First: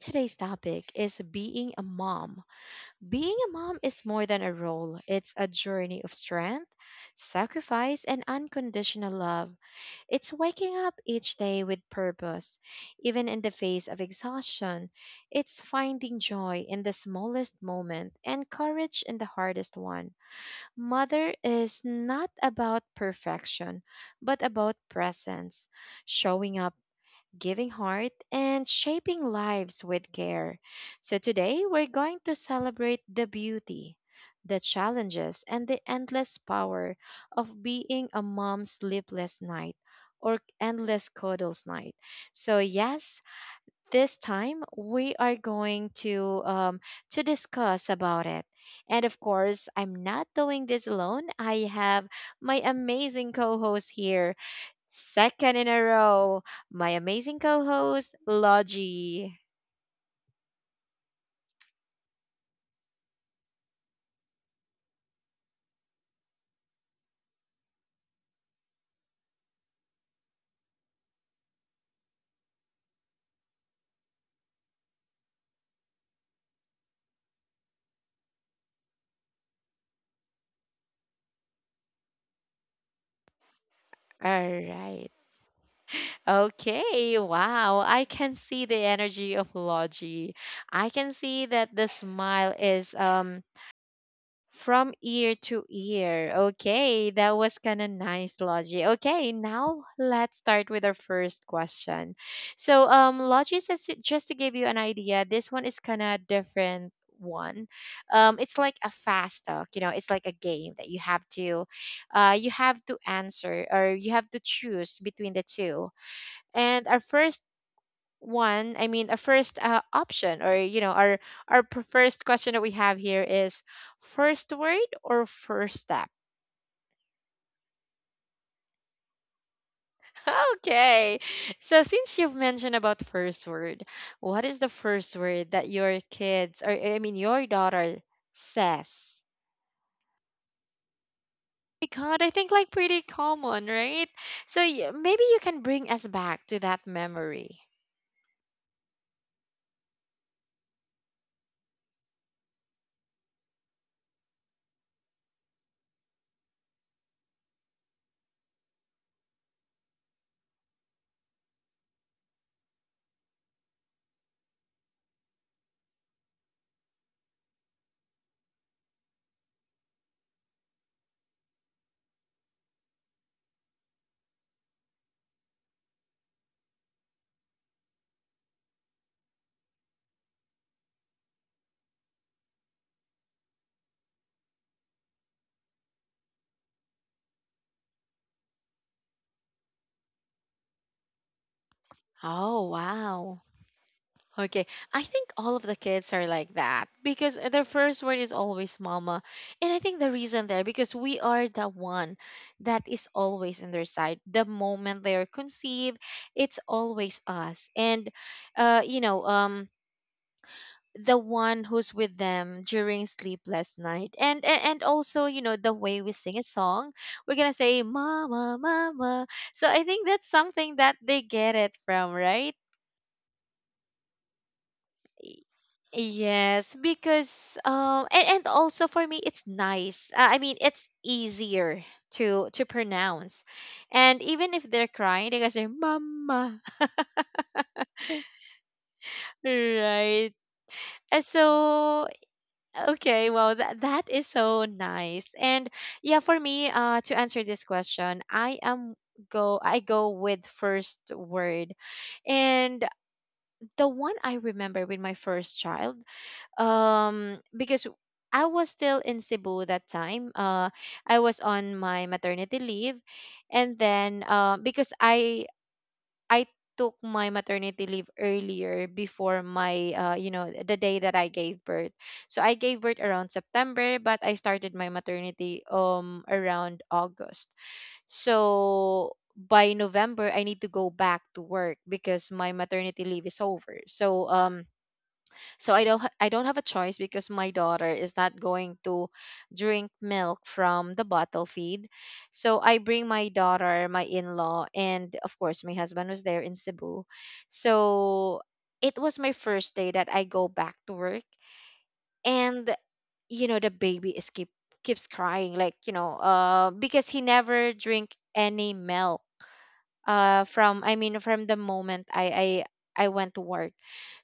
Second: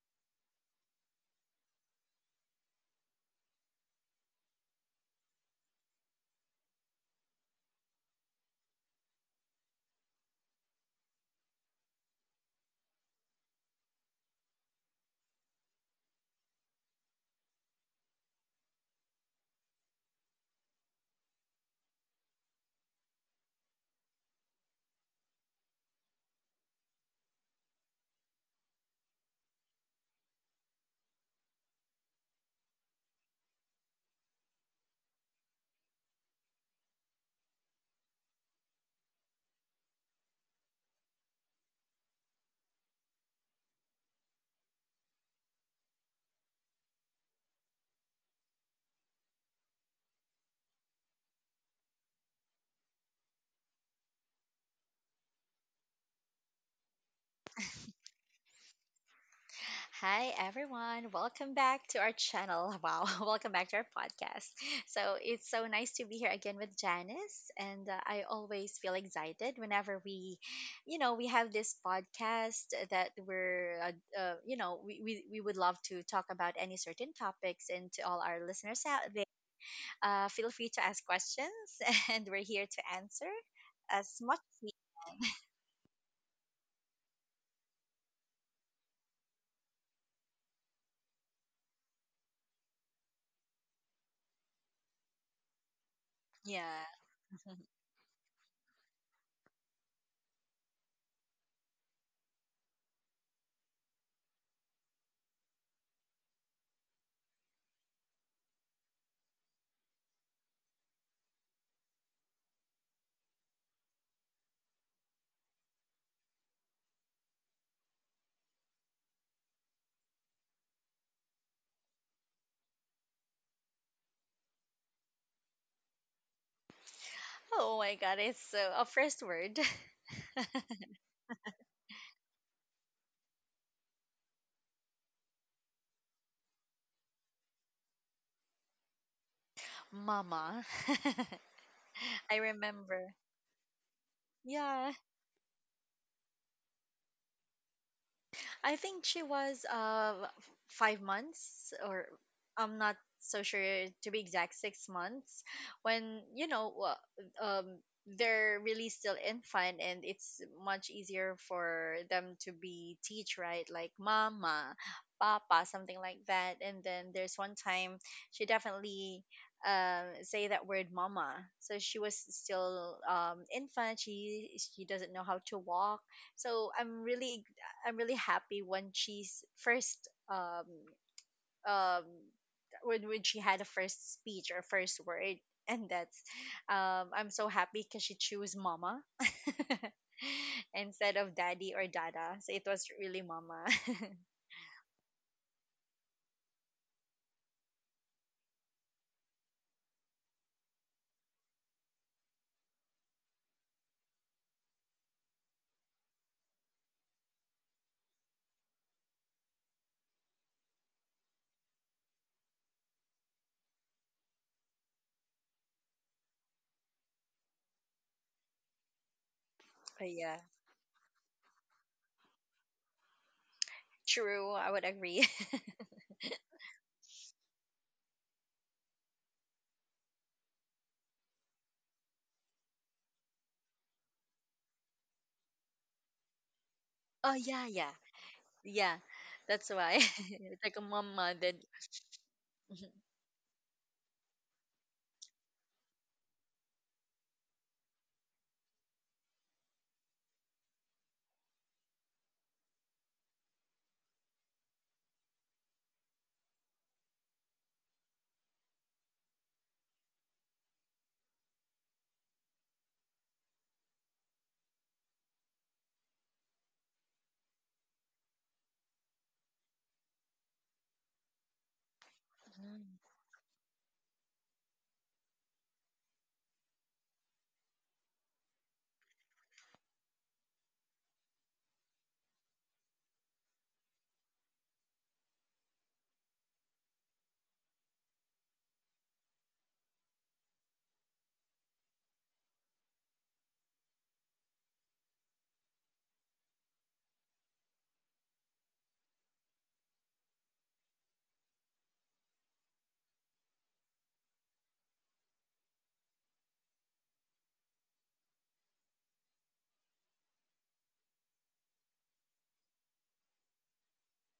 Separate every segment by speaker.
Speaker 1: today's topic is being a mom. Being a mom is more than a role, it's a journey of strength, sacrifice, and unconditional love. It's waking up each day with purpose, even in the face of exhaustion. It's finding joy in the smallest moment and courage in the hardest one. Mother is not about perfection, but about presence, showing up, giving heart, and shaping lives with care. So today we're going to celebrate the beauty, the challenges, and the endless power of being a mom's sleepless night or endless cuddles night. So yes, this time we are going to discuss about it. And of course, I'm not doing this alone. I have my amazing co-host here, second in a row, my amazing co host, Logie.
Speaker 2: Hi everyone, welcome back to our channel. Wow, welcome back to our podcast. So it's so nice to be here again with Janice, and I always feel excited whenever we have this podcast that we're, you know, we would love to talk about any certain topics. And to all our listeners out there, feel free to ask questions, and we're here to answer as
Speaker 1: All
Speaker 2: much. As
Speaker 1: right. Okay. Wow. I can see the energy of Logie. I can see that the smile is from ear to ear.
Speaker 2: Yeah.
Speaker 1: Okay, that was kind of nice, Logie. Okay, now let's start with our first question. So, Logie says, just to give you an idea, this one is kind of different one. It's like a fast talk. You know, it's like a game that you have to answer or you have to choose between the two. And our first one I mean a first option, or you know, our first question that we have here is first word or first step.
Speaker 2: Oh my God, it's so a first word.
Speaker 1: Okay, so since you've mentioned about first word, what is the first word that your kids, or I mean your daughter, says?
Speaker 2: Mama.
Speaker 1: My god, I
Speaker 2: I
Speaker 1: think, like, pretty
Speaker 2: remember.
Speaker 1: common, right? So
Speaker 2: Yeah,
Speaker 1: maybe you can bring us back to that memory.
Speaker 2: I think she was 5 months or I'm not so sure, to be exact 6 months, when you know um they're really still infant, and it's much easier for them to be teach, right? Like mama, papa, something like that. And then there's one time she definitely say that word mama. So she was still infant, she doesn't know how to walk. So I'm really happy when um she had a first speech or first word. And that's I'm so happy because she chose mama instead of daddy or dada. So it
Speaker 1: Oh
Speaker 2: was really
Speaker 1: wow.
Speaker 2: mama.
Speaker 1: Okay, I think all of the kids are like that because their first word is always mama. And I think the reason there, because we are the one that is always on their side. The moment they are conceived, it's always us. And you know, the one who's with them during sleepless night. And also, you know, the way we sing a song, we're going to say mama mama. So I
Speaker 2: But
Speaker 1: think
Speaker 2: yeah,
Speaker 1: that's something that they get it from, right?
Speaker 2: true, I would agree.
Speaker 1: Yes, because and also for me it's nice. I mean it's easier to pronounce. And even if they're crying, they can say mama.
Speaker 2: Oh, yeah, yeah, yeah, that's why,
Speaker 1: Right.
Speaker 2: it's like a mama then.
Speaker 1: So
Speaker 2: Mhm.
Speaker 1: okay, well that is so nice. And yeah, for me, uh, to answer this question, I go with first word. And the one I remember with my first child, because I was still in Cebu that time. I was on my maternity leave, and then because I took my maternity leave earlier before my you know, the day that I gave birth. So I gave
Speaker 2: Mm.
Speaker 1: birth around September, but I started my maternity around August. So by November, I need to go back to work because my maternity leave is over. So so I don't have a choice because my daughter is not going to drink milk from the bottle feed. So I bring my daughter, my in-law, and of course my husband was there in Cebu. So it was my first day that I go back to work, and you know the baby is keeps crying, like, you know, because he never drink any milk from the moment I went to work.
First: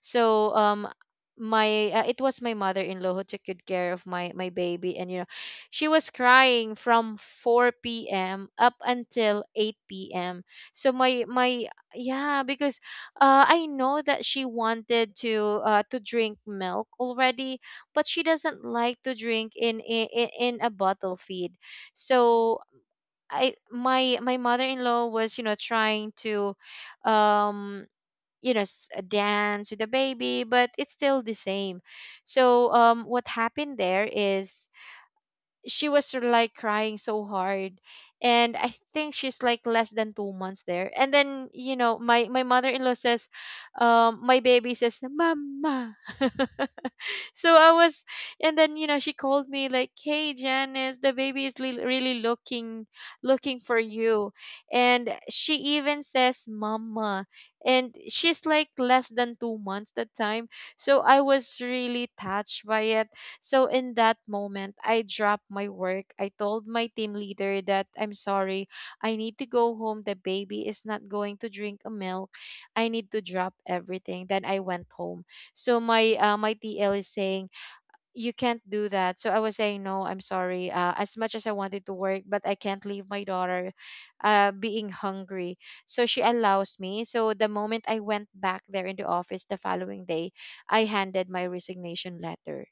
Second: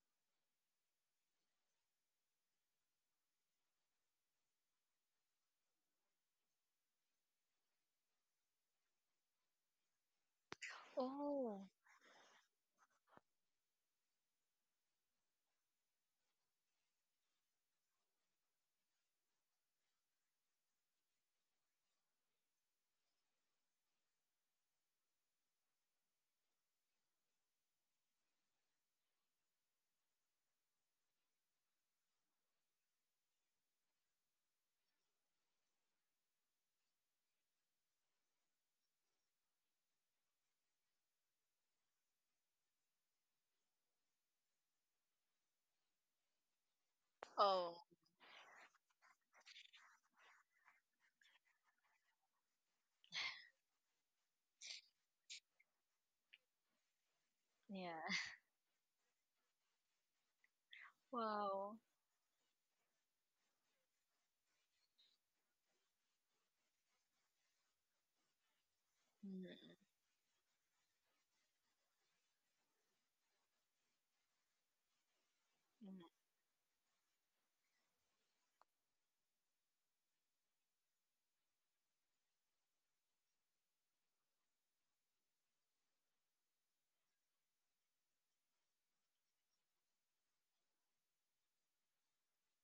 Speaker 1: So my it was my mother-in-law who took good care of my my baby, and you know she was crying from 4 p.m up until 8 p.m, so my
Speaker 2: Oh.
Speaker 1: my yeah, because I know that she wanted to drink milk already, but she doesn't like to drink in a bottle feed. So I, my mother-in-law was, you know, trying to, um you know, dance with the baby, but it's still the same. So what happened there is she was sort of like crying so hard, and I think she's like less than 2 months there, and then you know my mother-in-law says, um, my baby says mama. So I
Speaker 2: Oh
Speaker 1: was, and then you know she called me like, hey Janice, the baby is really looking for you, and she even says mama, and
Speaker 2: yeah.
Speaker 1: she's like less than 2 months that time. So I was
Speaker 2: Wow.
Speaker 1: really touched by it. So in that moment, I dropped my work. I told my team leader that I'm sorry, I need to
Speaker 2: Mm,
Speaker 1: go home. The baby is not going to drink a milk. I need to drop everything. Then I went home. So
Speaker 2: mm.
Speaker 1: my my TL is saying you can't do that. So I was saying no, I'm sorry. As much as I wanted to work, but I can't leave my daughter being hungry. So she allows me. So the moment I went back there in the office the following day, I handed my resignation letter.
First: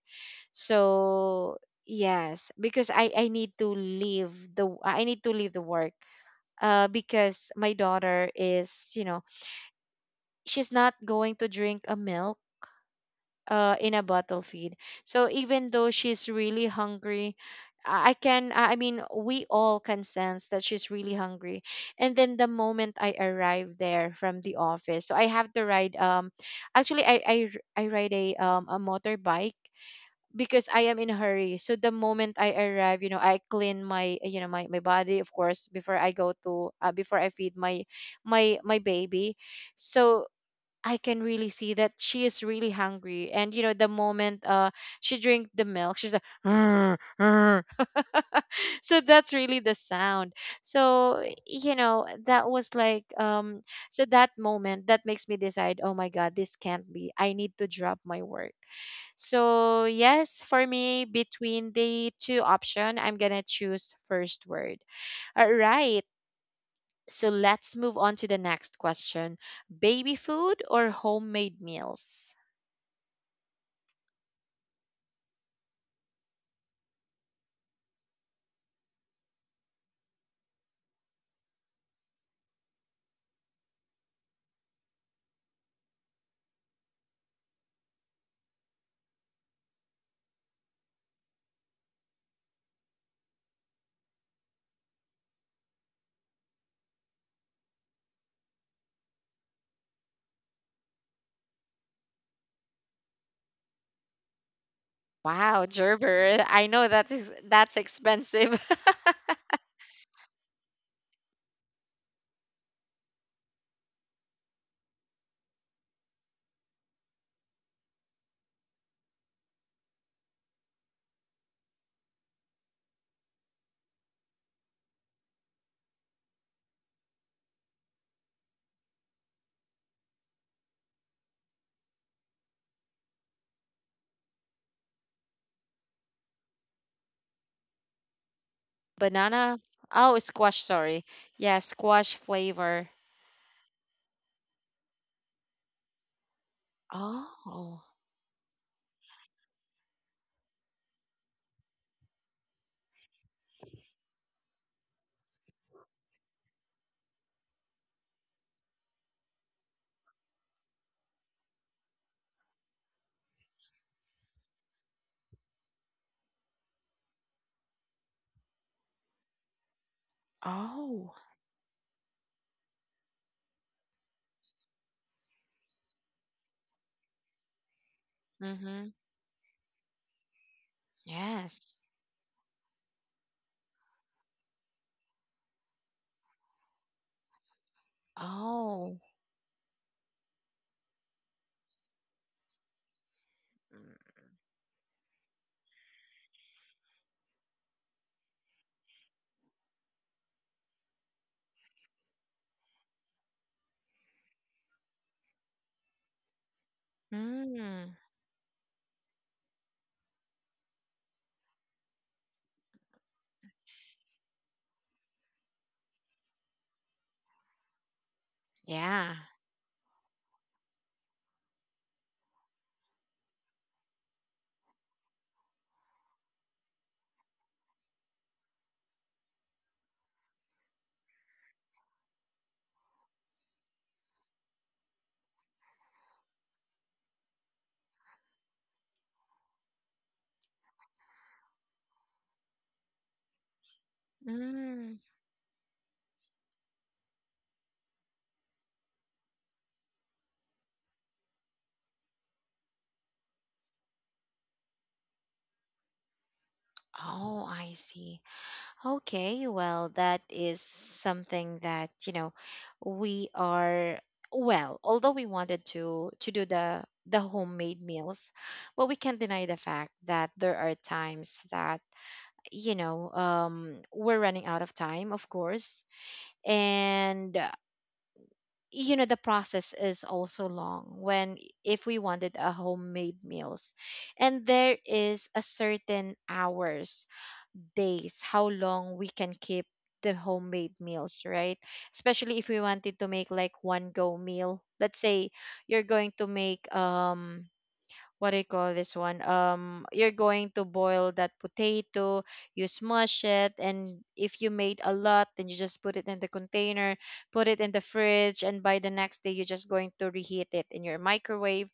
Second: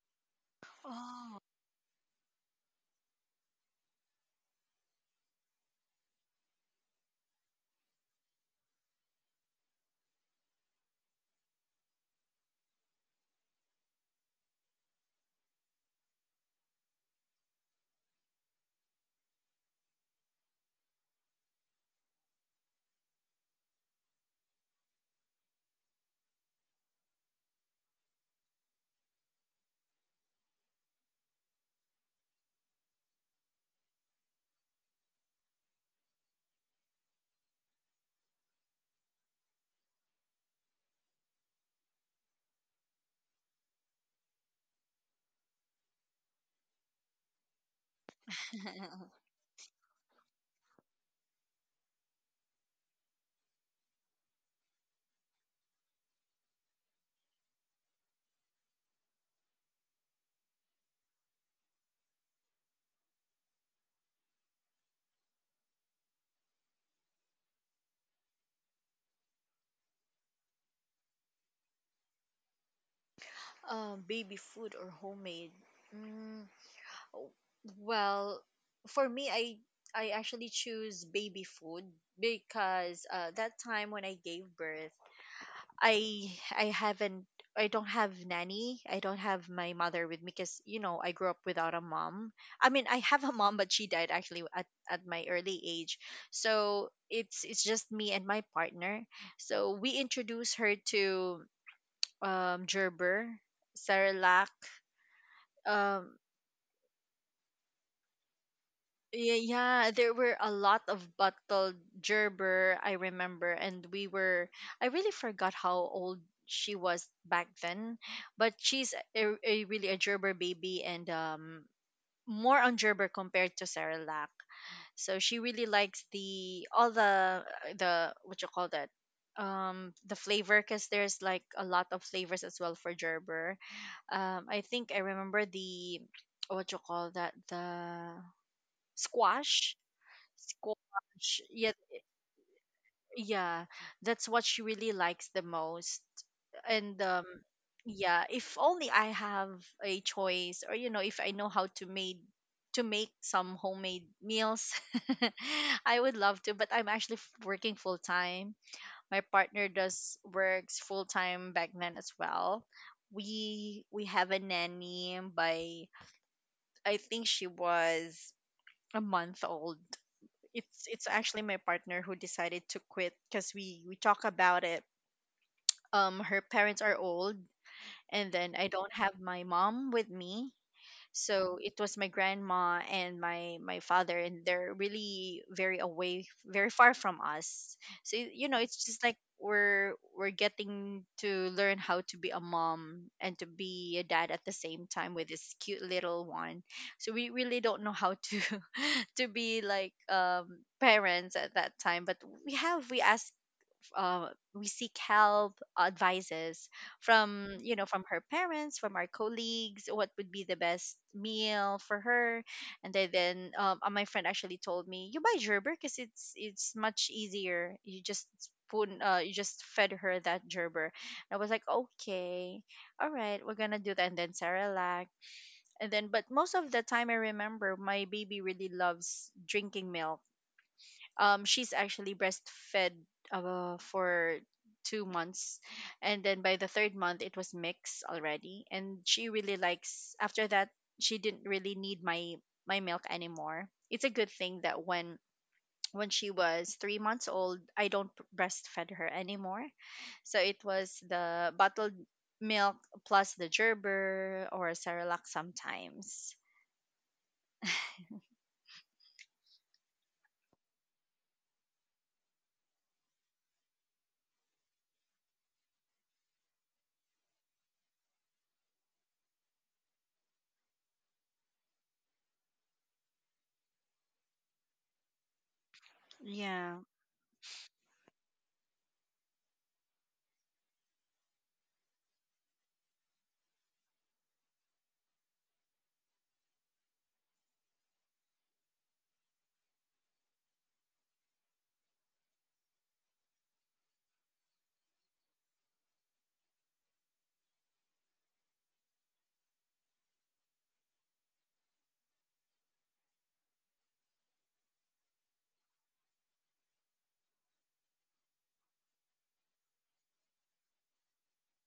Speaker 2: Oh.
Speaker 1: So yes, because I need to leave the I need to leave the work. Because my daughter is, you know, she's not going to drink a milk in a bottle feed. So even though she's really hungry, I mean, we all can sense that she's really hungry. And then the moment I arrive there from the office, so I have to ride, actually, I ride a motorbike because I am in a hurry. So the moment I arrive, you know, I clean my, you know, my body, of course, before I go to before I feed my baby. So I can really see that she is really hungry, and you know the moment she drink the milk she's like so that's really the sound. So, you know, that was like, so that moment that makes me decide, oh my god, this can't be, I need to drop my work. So yes, for me between the two option, I'm gonna choose first word. All right, so let's move on to the next question. Baby food or homemade meals?
Speaker 2: Baby food or homemade? Mm, w- well, for me, I actually choose baby food because that time when I gave birth, I I haven't I don't have nanny. I don't have my mother with me because you know I grew up without a mom. I mean, I have a mom, but she died actually at my early age. So it's just me and my partner. So we introduced her to Gerber, Cerelac,
Speaker 1: Wow,
Speaker 2: um
Speaker 1: Gerber, I know that is, that's expensive.
Speaker 2: yeah, yeah, there were a lot of bottled Gerber, I remember. And we were, I really forgot how old she was back then, but she's a really a Gerber baby. And more on Gerber compared to Cerelac. So she really likes the all the what you call that, the flavor, because there's like a lot of flavors as well for Gerber. I think I remember the, what you call that, the
Speaker 1: Banana?
Speaker 2: squash.
Speaker 1: Oh, squash,
Speaker 2: Squash,
Speaker 1: sorry. Yeah,
Speaker 2: yeah.
Speaker 1: squash flavor.
Speaker 2: Yeah, that's what she really likes the most. And
Speaker 1: Oh.
Speaker 2: yeah, if only I have a choice, or you know, if I know how to made, to make some homemade meals, I would love to. But I'm actually working full time. My partner does works full time back then as well. We have a nanny by, I think she was a month old. It's
Speaker 1: Oh.
Speaker 2: actually my partner who decided to quit because we talk about it. Her parents are old, and then I don't
Speaker 1: Mm-hmm.
Speaker 2: have my mom with me. So it
Speaker 1: Yes.
Speaker 2: was my grandma and my father, and they're really very away, very far from us. So you know, it's just
Speaker 1: Oh.
Speaker 2: like we're getting to learn how to be a mom and to be a dad at the same time with this cute little one. So we really don't know how to to be like parents at that time. But we have, we ask, uh, we seek help advices from, you know,
Speaker 1: Mm.
Speaker 2: from her parents, from our colleagues, what would be the best meal for her. And then my friend actually told me, "You buy Gerber because it's much easier. You just spoon,
Speaker 1: Yeah.
Speaker 2: you just fed her that Gerber." I was like, "Okay, all right, we're gonna do that." And then Sarah lacked. And then, but most of the time I remember my baby really loves drinking milk. She's actually breastfed for 2 months, and then by the third month it was mixed already. And she really likes after that, she didn't really need my, my milk anymore. It's a good thing that
Speaker 1: Mm.
Speaker 2: when she was 3 months old, I don't breastfed her anymore. So it was the bottled milk plus the Gerber or Cerelac sometimes.
Speaker 1: Oh, I see. Okay, well, that is something that, you know, we are, well, although we wanted to do the homemade meals, but we can't deny the fact that there are times that, you know, we're running out of time, of course.
Speaker 2: Yeah.
Speaker 1: And, you know, the process is also long when, if we wanted a homemade meals. And there is a certain hours, days, how long we can keep the homemade meals, right? Especially if we wanted to make like one go meal. Let's say you're going to make um, what do you call this one? You're going to boil that potato, you smush it, and if you made a lot, then you just put it in the container, put it in the fridge, and by the next day, you're just going to reheat it in your microwave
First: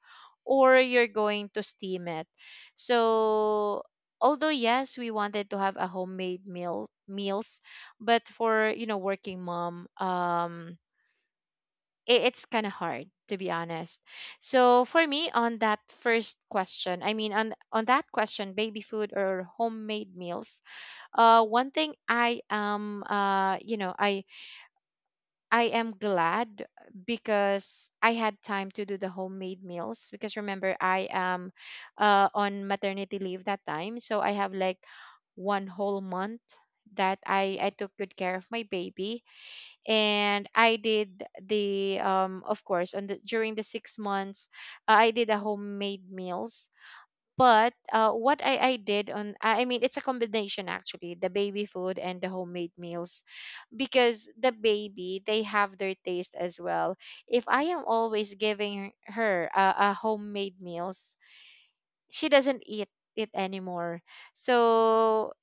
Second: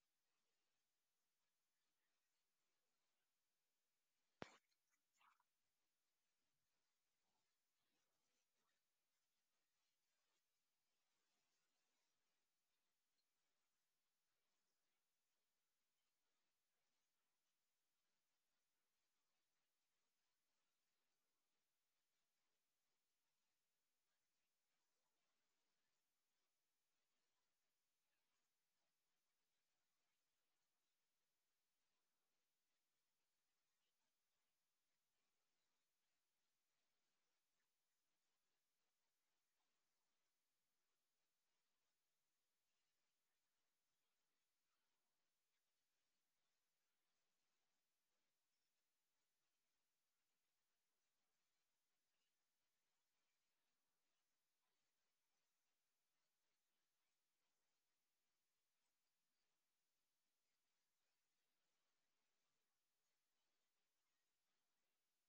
Speaker 1: or you're going to steam it. So, although yes, we wanted to have a homemade meal meals, but for, you know, working mom, um, it's kind of hard, to be honest. So for me on that first question, I mean on that question, baby food or homemade meals, one thing I am uh, you know, I am glad because I had time to do the homemade meals, because remember I am on maternity leave that time, so I have like one whole month that I took good care of my baby. And I did the um, of course on the during the 6 months, I did a homemade meals. But what I did on I mean it's a combination actually, the baby food and the homemade meals, because the baby, they have their taste as well. If I am always giving her a homemade meals, she doesn't eat it anymore. So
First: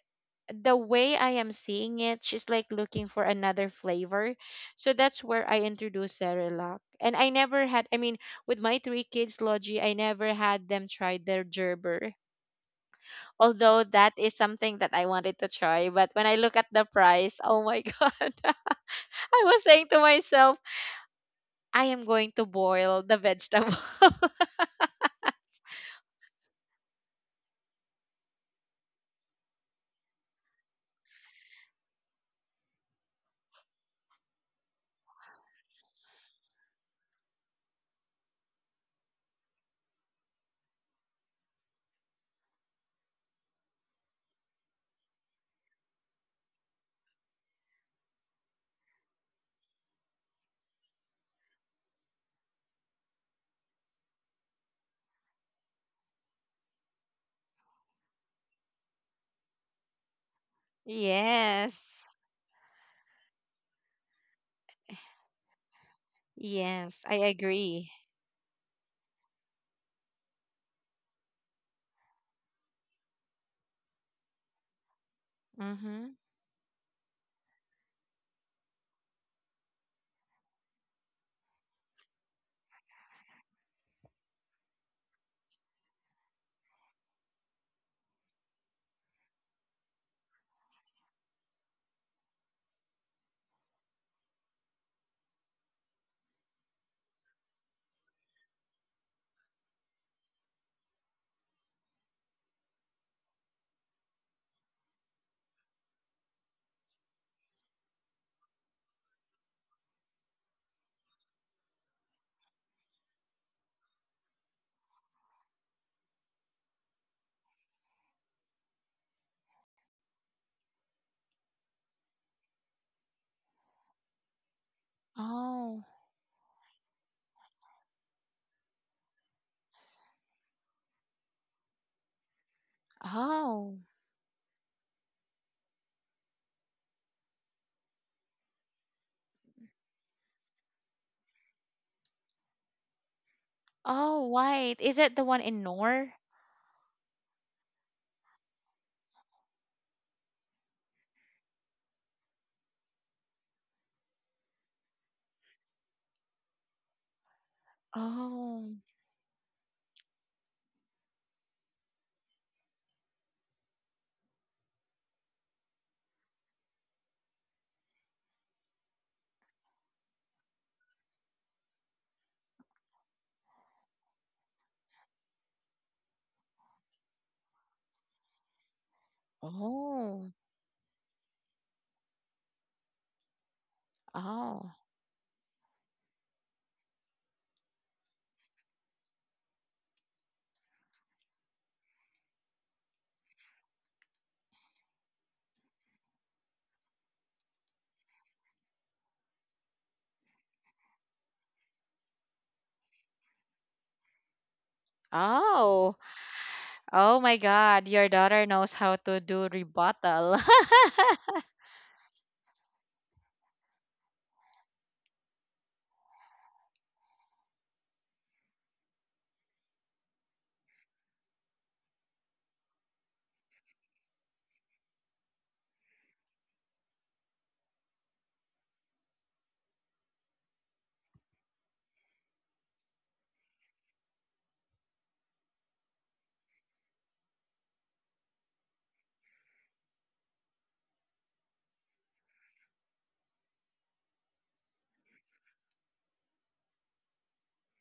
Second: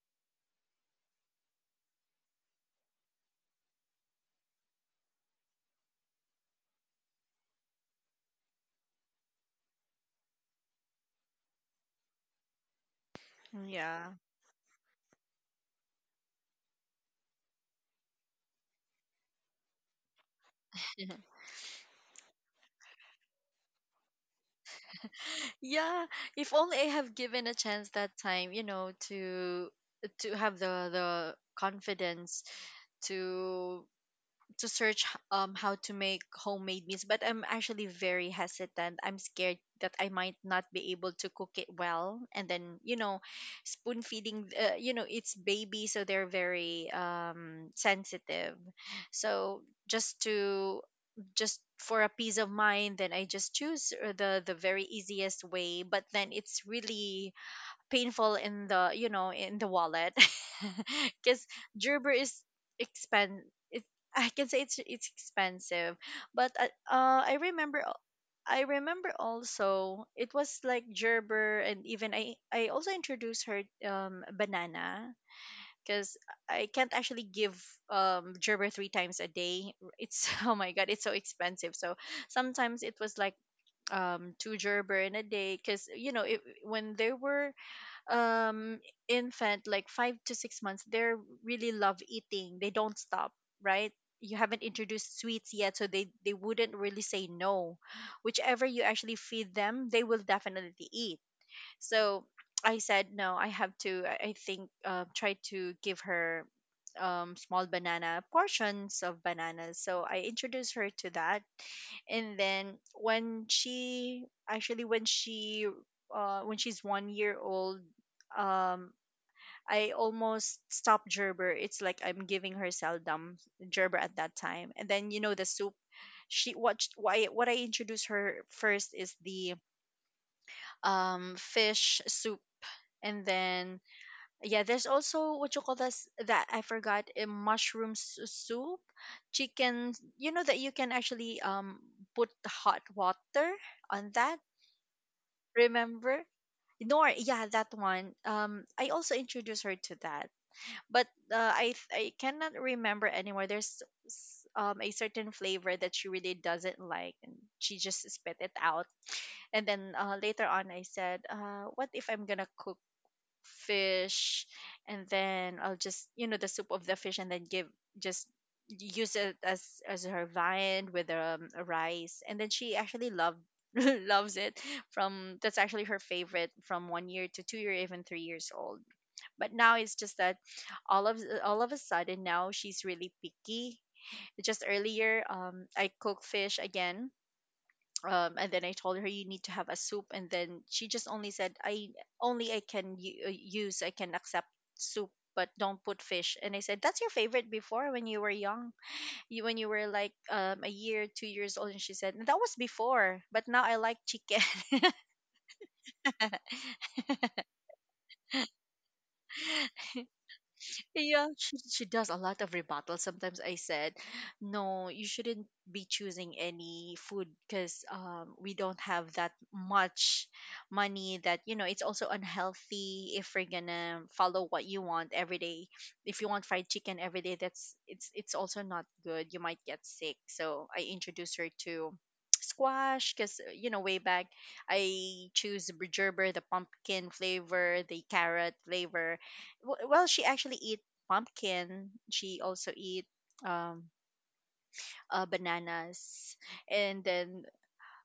Speaker 1: the way I am seeing it, she's like looking for another flavor. So that's where I introduced Cerelac. And I never had, I mean, with my three kids, Logi, I never had them try their Gerber. Although that
Speaker 2: Yeah.
Speaker 1: is something that I wanted to try. But when I look at the price, oh my god, I was saying to myself, I am going to boil the vegetable.
Speaker 2: Yeah, if only I have given a chance that time, you know, to have the confidence to to search how to make homemade meals. But I'm actually very hesitant. I'm scared that I might not be able to cook it well, and then you know, spoon feeding. You know, it's baby, so they're very sensitive. So just to, just for a peace of mind, then I just choose the very easiest way. But then it's really painful in the, you know, in the wallet, because Gerber
Speaker 1: Yes.
Speaker 2: is expen it, I can say it's expensive. But
Speaker 1: Yes, I
Speaker 2: I remember
Speaker 1: agree.
Speaker 2: I remember also it was like Gerber. And even I also introduced her banana, because
Speaker 1: Mm-hmm.
Speaker 2: I can't actually give Gerber three times a day. It's, oh my god, it's so expensive. So sometimes it was like two Gerber in a day, because you know it, when they were um infant like 5 to 6 months, they're really love eating, they don't stop, right? You haven't introduced sweets yet, so they wouldn't really say no. Whichever you actually feed them, they will definitely eat. So I said, no, I have to, I think, try to give her small banana, portions of bananas. So I introduced her to that. And then when she, actually, when she's 1 year old, um, I almost stopped Gerber. It's like I'm giving her seldom Gerber at that time. And then, you know, the soup,
Speaker 1: Oh.
Speaker 2: she, what, sh- why, what I introduced her first is the fish soup. And then,
Speaker 1: Oh.
Speaker 2: yeah, there's also what you call this, that I forgot, a mushroom soup, chicken, you know, that you can actually put hot water on that.
Speaker 1: Oh, white. Is it the one in
Speaker 2: Remember
Speaker 1: Nor?
Speaker 2: Nor? Yeah, that one, I also introduced her to that. But I cannot remember anymore, there's a certain flavor that she really doesn't like, and she just spit it out.
Speaker 1: Oh.
Speaker 2: And then later on I said, what if I'm gonna cook fish, and then I'll just, you know, the soup of the fish, and then give, just use it as her viand with a rice. And then she actually loved loves it. From, that's actually her favorite, from 1 year to 2 year, even 3 years old. But now it's just that,
Speaker 1: Oh.
Speaker 2: all of, all of a sudden now she's really picky. Just
Speaker 1: Oh.
Speaker 2: earlier, I cook fish again, and then I told her, "You need to have a soup." And then she just only said, "I only, I can u- use I can accept soup, but don't put fish." And I said, "That's your favorite before when you were young, you, when you were like a year, 2 years old." And she said, "That was before, but now I like chicken."
Speaker 1: Oh. Oh my God. Your daughter knows how to do rebuttal.
Speaker 2: Yeah, she does a lot of rebuttals. Sometimes I said, "No, you shouldn't be choosing any food, because we don't have that much money. That, you know, it's also unhealthy if we're gonna follow what you want every day. If you want fried chicken every day, that's, it's also not good. You might get sick." So I introduced her to squash, because you know way back I choose the Gerber, the pumpkin flavor, the carrot flavor. Well, she actually eat pumpkin. She also eat um, bananas. And then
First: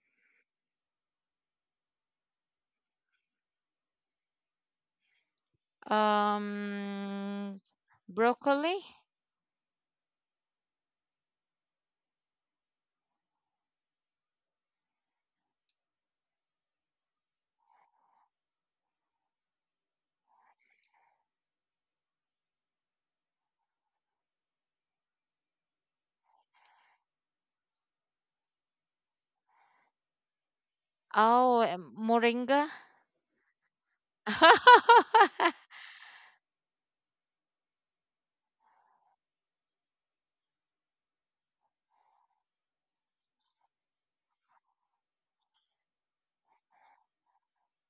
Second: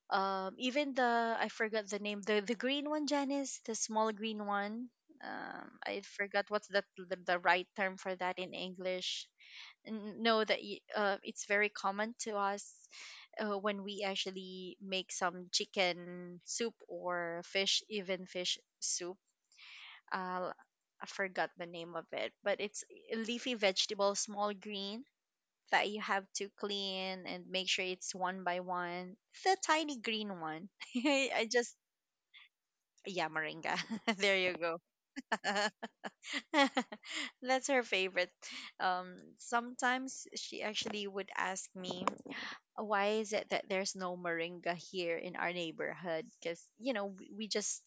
Speaker 2: even the, I forgot the name, the green one, Janice, the small green one. I forgot what's the
Speaker 1: Um,
Speaker 2: right term for that in
Speaker 1: broccoli?
Speaker 2: English. Know that it's very common to us when we actually make some chicken soup or fish, even fish soup. Uh, I forgot the name of it, but it's a leafy vegetable, small green, that you have to clean and make sure it's one by one. The tiny green one. I
Speaker 1: Oh,
Speaker 2: just,
Speaker 1: moringa?
Speaker 2: yeah, moringa. There you go. That's her favorite. Sometimes she actually would ask me, "Why is it that there's no moringa here in our neighborhood?" Because you know we just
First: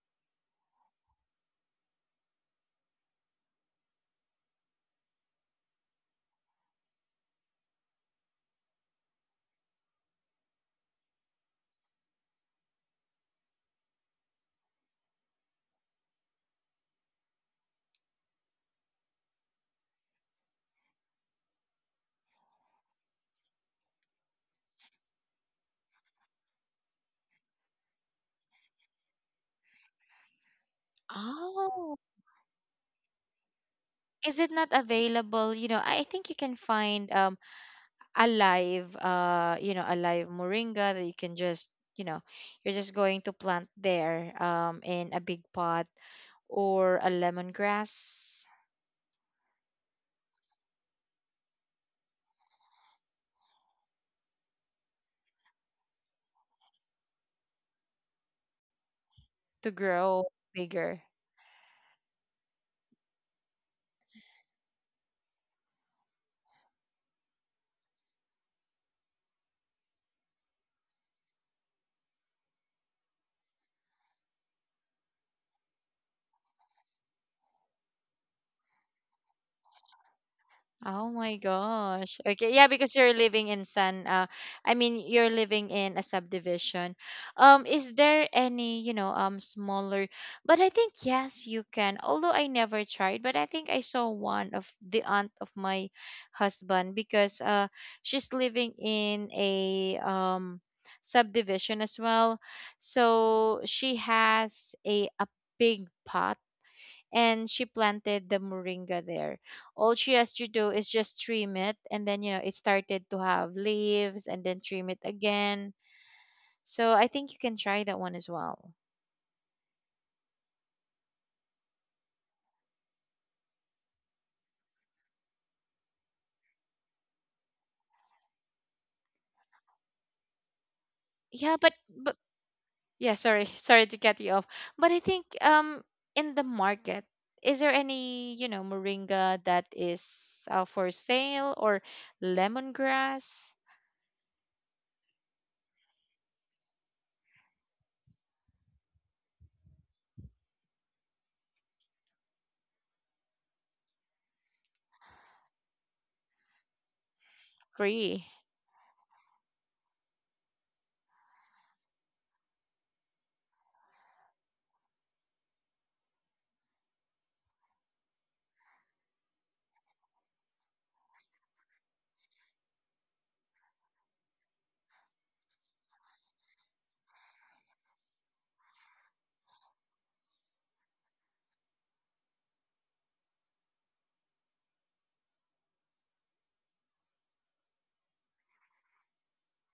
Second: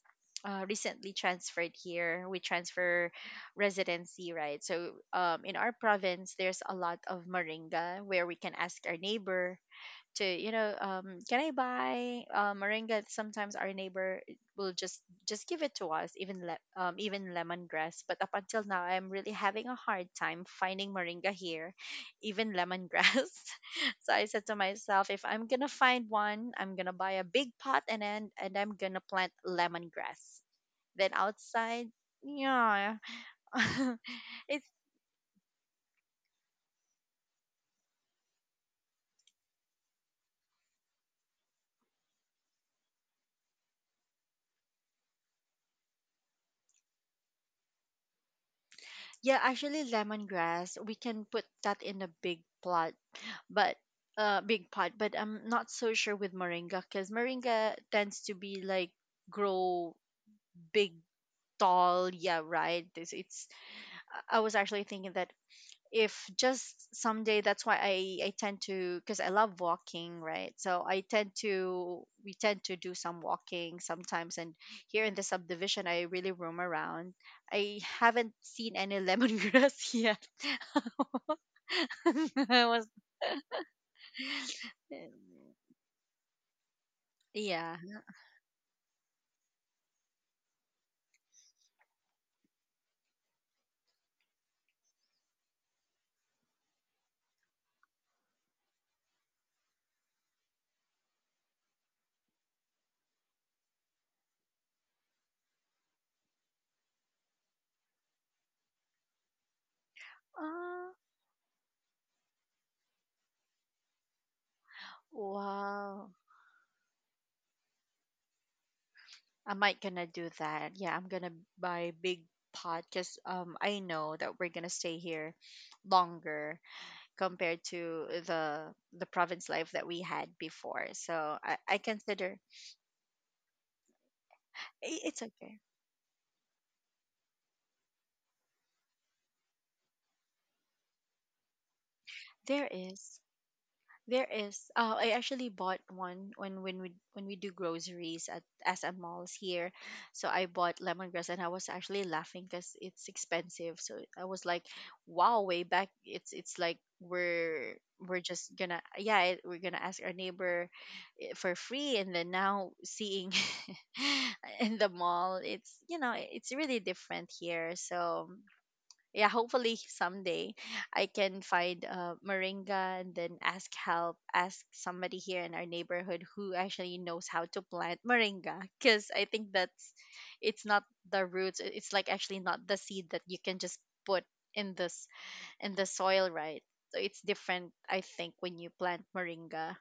Speaker 2: recently transferred here. We transfer residency, right? So in our province, there's a lot of moringa where we can ask our neighbor to can I buy moringa. Sometimes our neighbor will just give it to us, even even lemongrass. But up until now I'm really having a hard time finding moringa here, even lemongrass. So I said to myself, if I'm gonna find one, I'm gonna buy a big pot and then and I'm gonna plant lemongrass then outside.
Speaker 1: Oh.
Speaker 2: Yeah.
Speaker 1: Is it
Speaker 2: It's
Speaker 1: not available? You know, I think you can find a live a live moringa that you can just you know you're just going to plant there in a big pot or a lemongrass
Speaker 2: yeah, actually lemongrass we can put that in a big plot, but big pot. But I'm not so sure with moringa because moringa tends to be like
Speaker 1: to
Speaker 2: grow
Speaker 1: grow
Speaker 2: big,
Speaker 1: bigger.
Speaker 2: tall. Yeah, right. this it's I was actually thinking that if just someday, that's why I tend to, because I love walking, right? So I tend to, we tend to do some walking sometimes, and here in the subdivision I really roam around. I haven't seen any lemongrass yet.
Speaker 1: Oh my gosh. Okay,
Speaker 2: I
Speaker 1: yeah,
Speaker 2: was,
Speaker 1: because you're living in San I mean you're living in a subdivision.
Speaker 2: yeah.
Speaker 1: Is there any, you know, smaller, but I think yes you can. Although I never tried, but I think I saw one of the aunt of my husband, because she's living in a subdivision as well. So she has a big pot and she planted the moringa there. All she has to do is
Speaker 2: Uh,
Speaker 1: just trim it, and then you know it started to have leaves, and then trim it again.
Speaker 2: Wow.
Speaker 1: So I think you can try that one as well.
Speaker 2: I might gonna do that. Yeah, I'm gonna buy big pot because I know that we're gonna stay here longer compared to the province life that we had before. So I,
Speaker 1: Yeah, but
Speaker 2: I
Speaker 1: but
Speaker 2: consider.
Speaker 1: yeah, sorry, sorry to cut you off. But I
Speaker 2: It's
Speaker 1: think
Speaker 2: okay.
Speaker 1: in the market, is there any, you know, moringa that is for sale or
Speaker 2: There is.
Speaker 1: lemongrass
Speaker 2: There is. I actually bought one when when we do groceries at as at malls here. So I bought lemongrass, and I was actually laughing because it's expensive. So I was like, "Wow, way back, it's like we're
Speaker 1: free?
Speaker 2: just gonna yeah, it, we're gonna ask our neighbor for free." And then now seeing in the mall, it's it's really different here. So yeah, hopefully someday I can find moringa and then ask help, ask somebody here in our neighborhood who actually knows how to plant moringa, because I think that's, it's not the roots. It's like actually not the seed that you can just put in this in the soil, right? So it's different, I think, when you plant moringa.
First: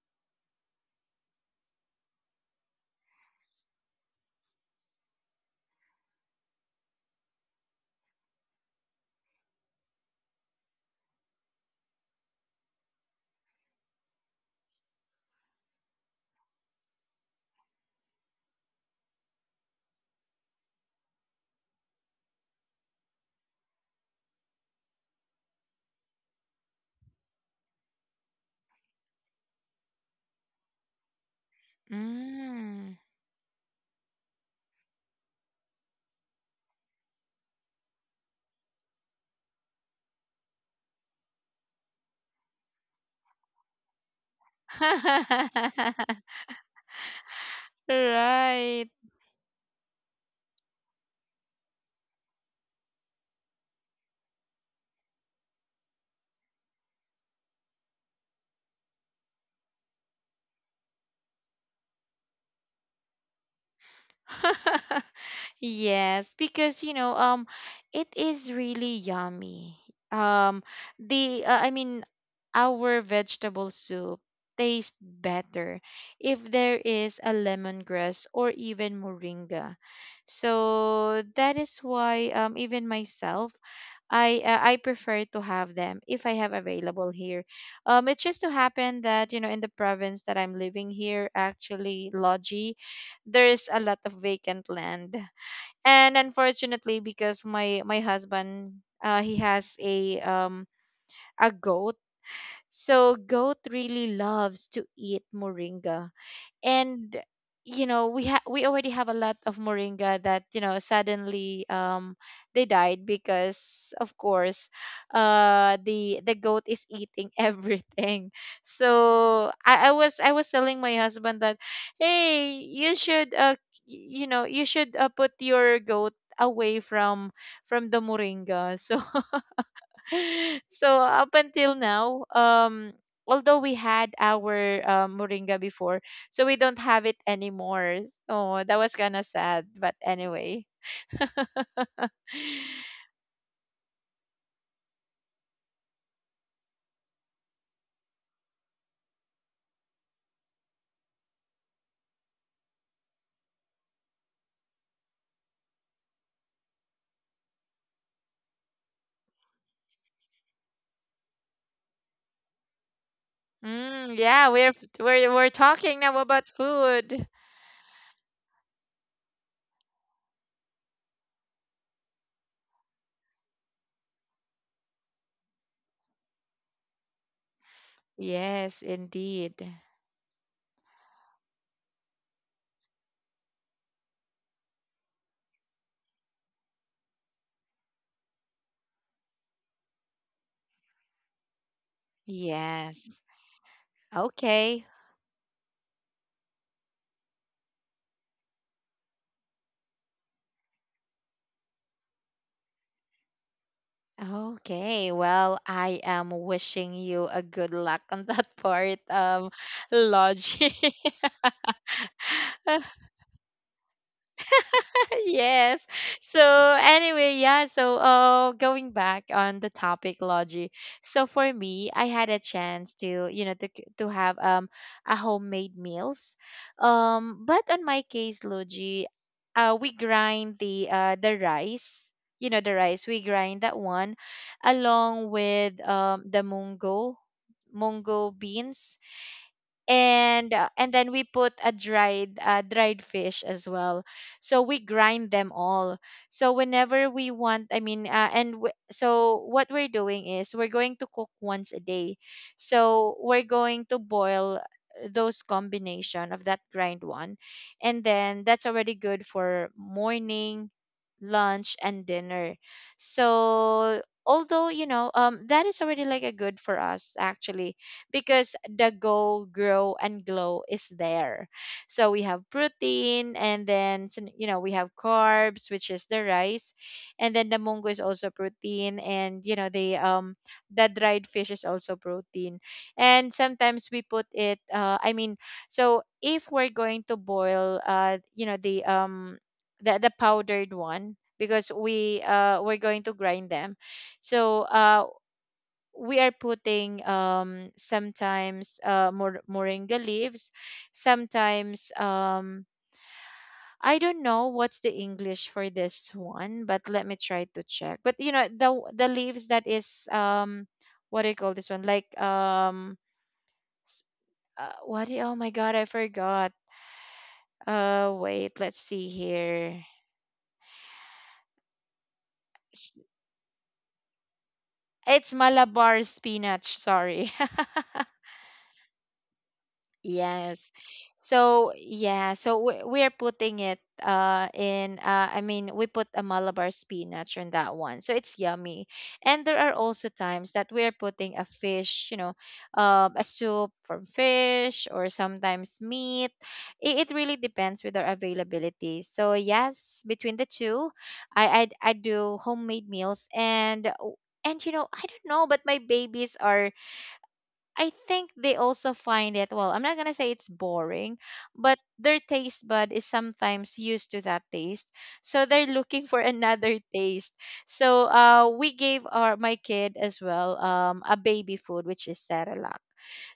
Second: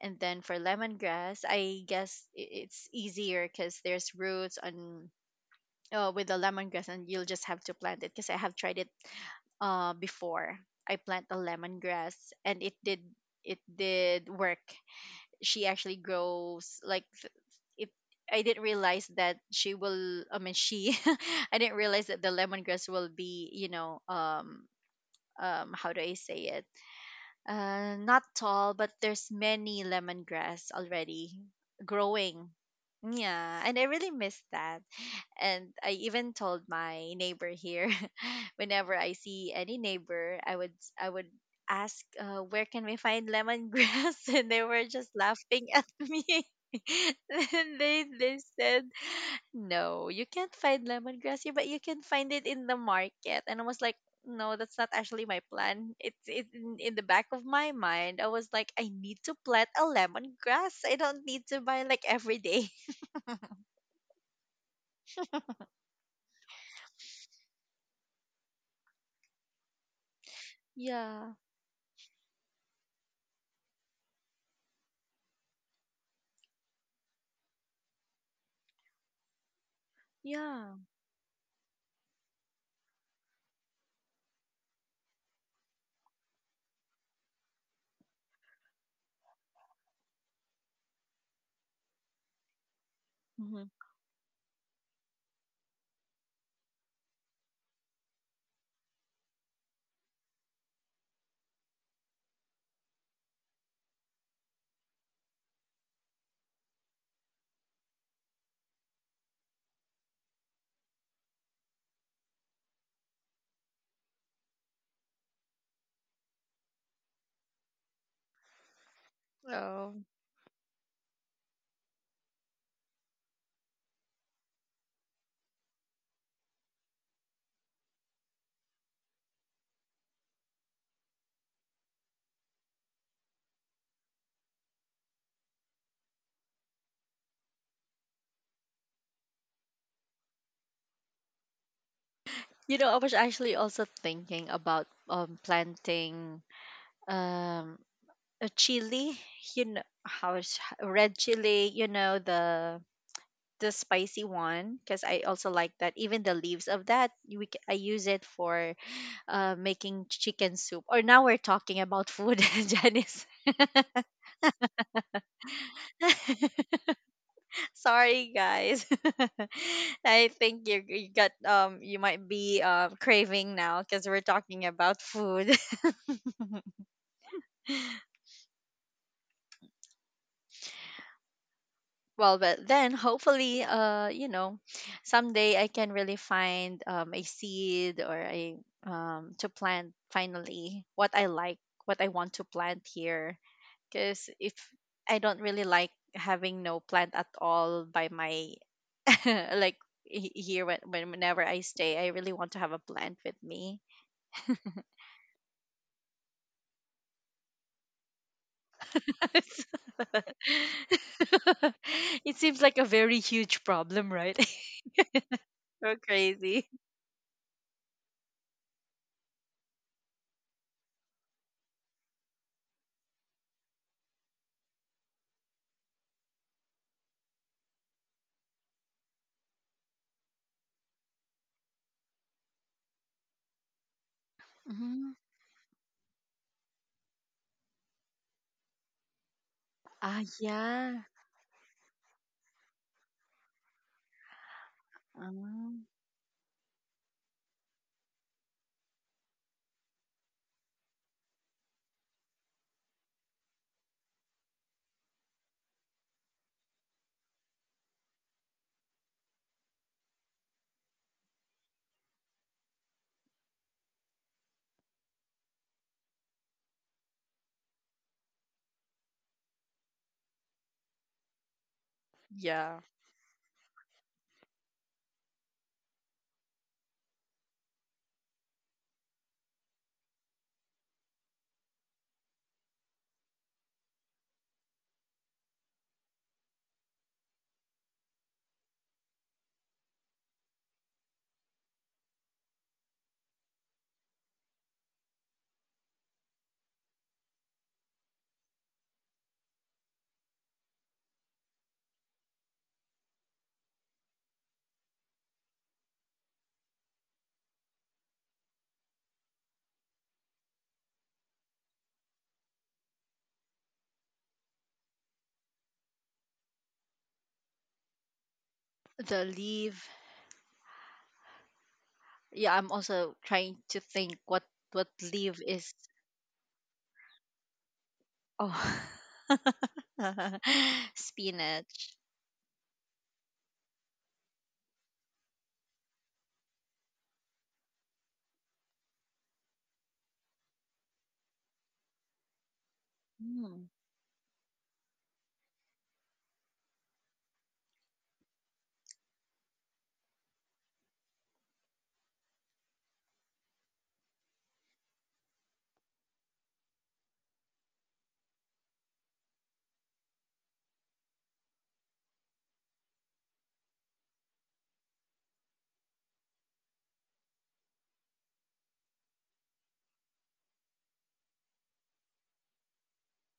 Speaker 2: And then for lemongrass, I guess it's easier because there's roots on with the lemongrass, and you'll just have to plant it because I have tried it before. I plant a lemongrass, and it did work. She actually grows like it. I didn't realize that she will. I mean, she. I didn't realize that the lemongrass will be how do I say it? Not tall, but there's many lemongrass already growing.
Speaker 1: Mm.
Speaker 2: Yeah, and I really miss that. And I even told my neighbor here, whenever I see any neighbor, I would, I would ask, "Where can we find lemongrass?" And they were just laughing at me. And they said,
Speaker 1: Right.
Speaker 2: "No, you can't find lemongrass here, but you can find it in the market." And I was like, "No, that's not actually my plan." It's in the back of my mind. I was like, "I need to plant a lemongrass. I don't need to buy like every day."
Speaker 1: Yes, because you know, it is really yummy. Um,
Speaker 2: Yeah.
Speaker 1: the I mean, our vegetable soup tastes better if there is a lemongrass or even moringa.
Speaker 2: Yeah.
Speaker 1: So that is why even myself, I prefer to have them if I have available here. It just so happened that you know in the province that I'm living here, actually, Logi, there
Speaker 2: Hmm.
Speaker 1: is a lot of vacant land, and unfortunately because my husband he has a goat, so goat really loves to eat moringa. And you know we already have a lot of moringa that you know suddenly they died, because of course the goat is eating everything. I
Speaker 2: Oh.
Speaker 1: was telling my husband that hey, you should you know, you should put your goat away from the moringa. So so up until now, although we had our moringa before, so we don't have it anymore. So that was kind of sad, but anyway.
Speaker 2: You know, I was actually also thinking about planting um a chili, you know, how is red chili, you know, the spicy one, because I also like that. Even the leaves of that, I use it for making chicken soup. Or now we're talking about food, Janice.
Speaker 1: Mm, yeah, we're talking now about food.
Speaker 2: Sorry, guys. I think you got you might be craving now because we're talking about food.
Speaker 1: Yes, indeed.
Speaker 2: Well, but then hopefully, you know, someday I can really find a seed or a to plant finally what I like, what I want to plant
Speaker 1: Yes.
Speaker 2: here. Because if
Speaker 1: Okay.
Speaker 2: I don't really like having no plant at all by my like here when, whenever I stay, I really want to have a plant with me.
Speaker 1: Okay. Well, I am wishing you a good luck on that part, Logie.
Speaker 2: It seems like a very huge problem, right?
Speaker 1: Yes.
Speaker 2: So
Speaker 1: So
Speaker 2: crazy.
Speaker 1: anyway, yeah. So going back on the topic, Logi. So for me, I had a chance to you know to have a homemade meals. But on my case, Logi, we grind the rice. You know the rice. We grind that one, along with the mungo, mungo beans
Speaker 2: Ah,
Speaker 1: and
Speaker 2: yeah.
Speaker 1: then we put a dried dried fish as well. So we grind them
Speaker 2: Um,
Speaker 1: all. So whenever we want and so what we're doing is we're going to cook once a day. So we're going to boil those combination of that grind one, and then that's already good for morning, lunch and dinner. So although you know that is already like a good for us actually, because the go, grow, and glow is there. So we have
Speaker 2: yeah.
Speaker 1: protein, and then you know we have carbs, which is the rice, and then the mungo is also protein, and you know the dried fish is also protein, and sometimes we put it. I mean, so if we're going to boil, you know the powdered one because we're going to grind them. So we are putting sometimes moringa leaves, sometimes I don't know what's the English for this one, but let me try to check. But you know, the leaves that is what do you call this one? Like s- what do you- oh my god, I forgot. Wait, let's see
Speaker 2: The leave.
Speaker 1: here.
Speaker 2: Yeah, I'm
Speaker 1: S-
Speaker 2: also trying to think what
Speaker 1: It's
Speaker 2: leave is.
Speaker 1: Malabar spinach, sorry.
Speaker 2: Oh,
Speaker 1: Yes. So
Speaker 2: spinach.
Speaker 1: yeah, so we we're putting it in I mean we put a Malabar spinach on that one. So it's yummy. And there are also times that we're putting a fish, you know, a
Speaker 2: Hmm.
Speaker 1: soup from fish or sometimes meat. It really depends with our availability. So yes, between the two, I do homemade meals, and you know, I don't know, but my babies are I think they also find it, well, I'm not gonna say it's boring, but their taste bud is sometimes used to that taste. So they're looking for another taste. So we gave our my kid as well a baby food, which is Cerelac.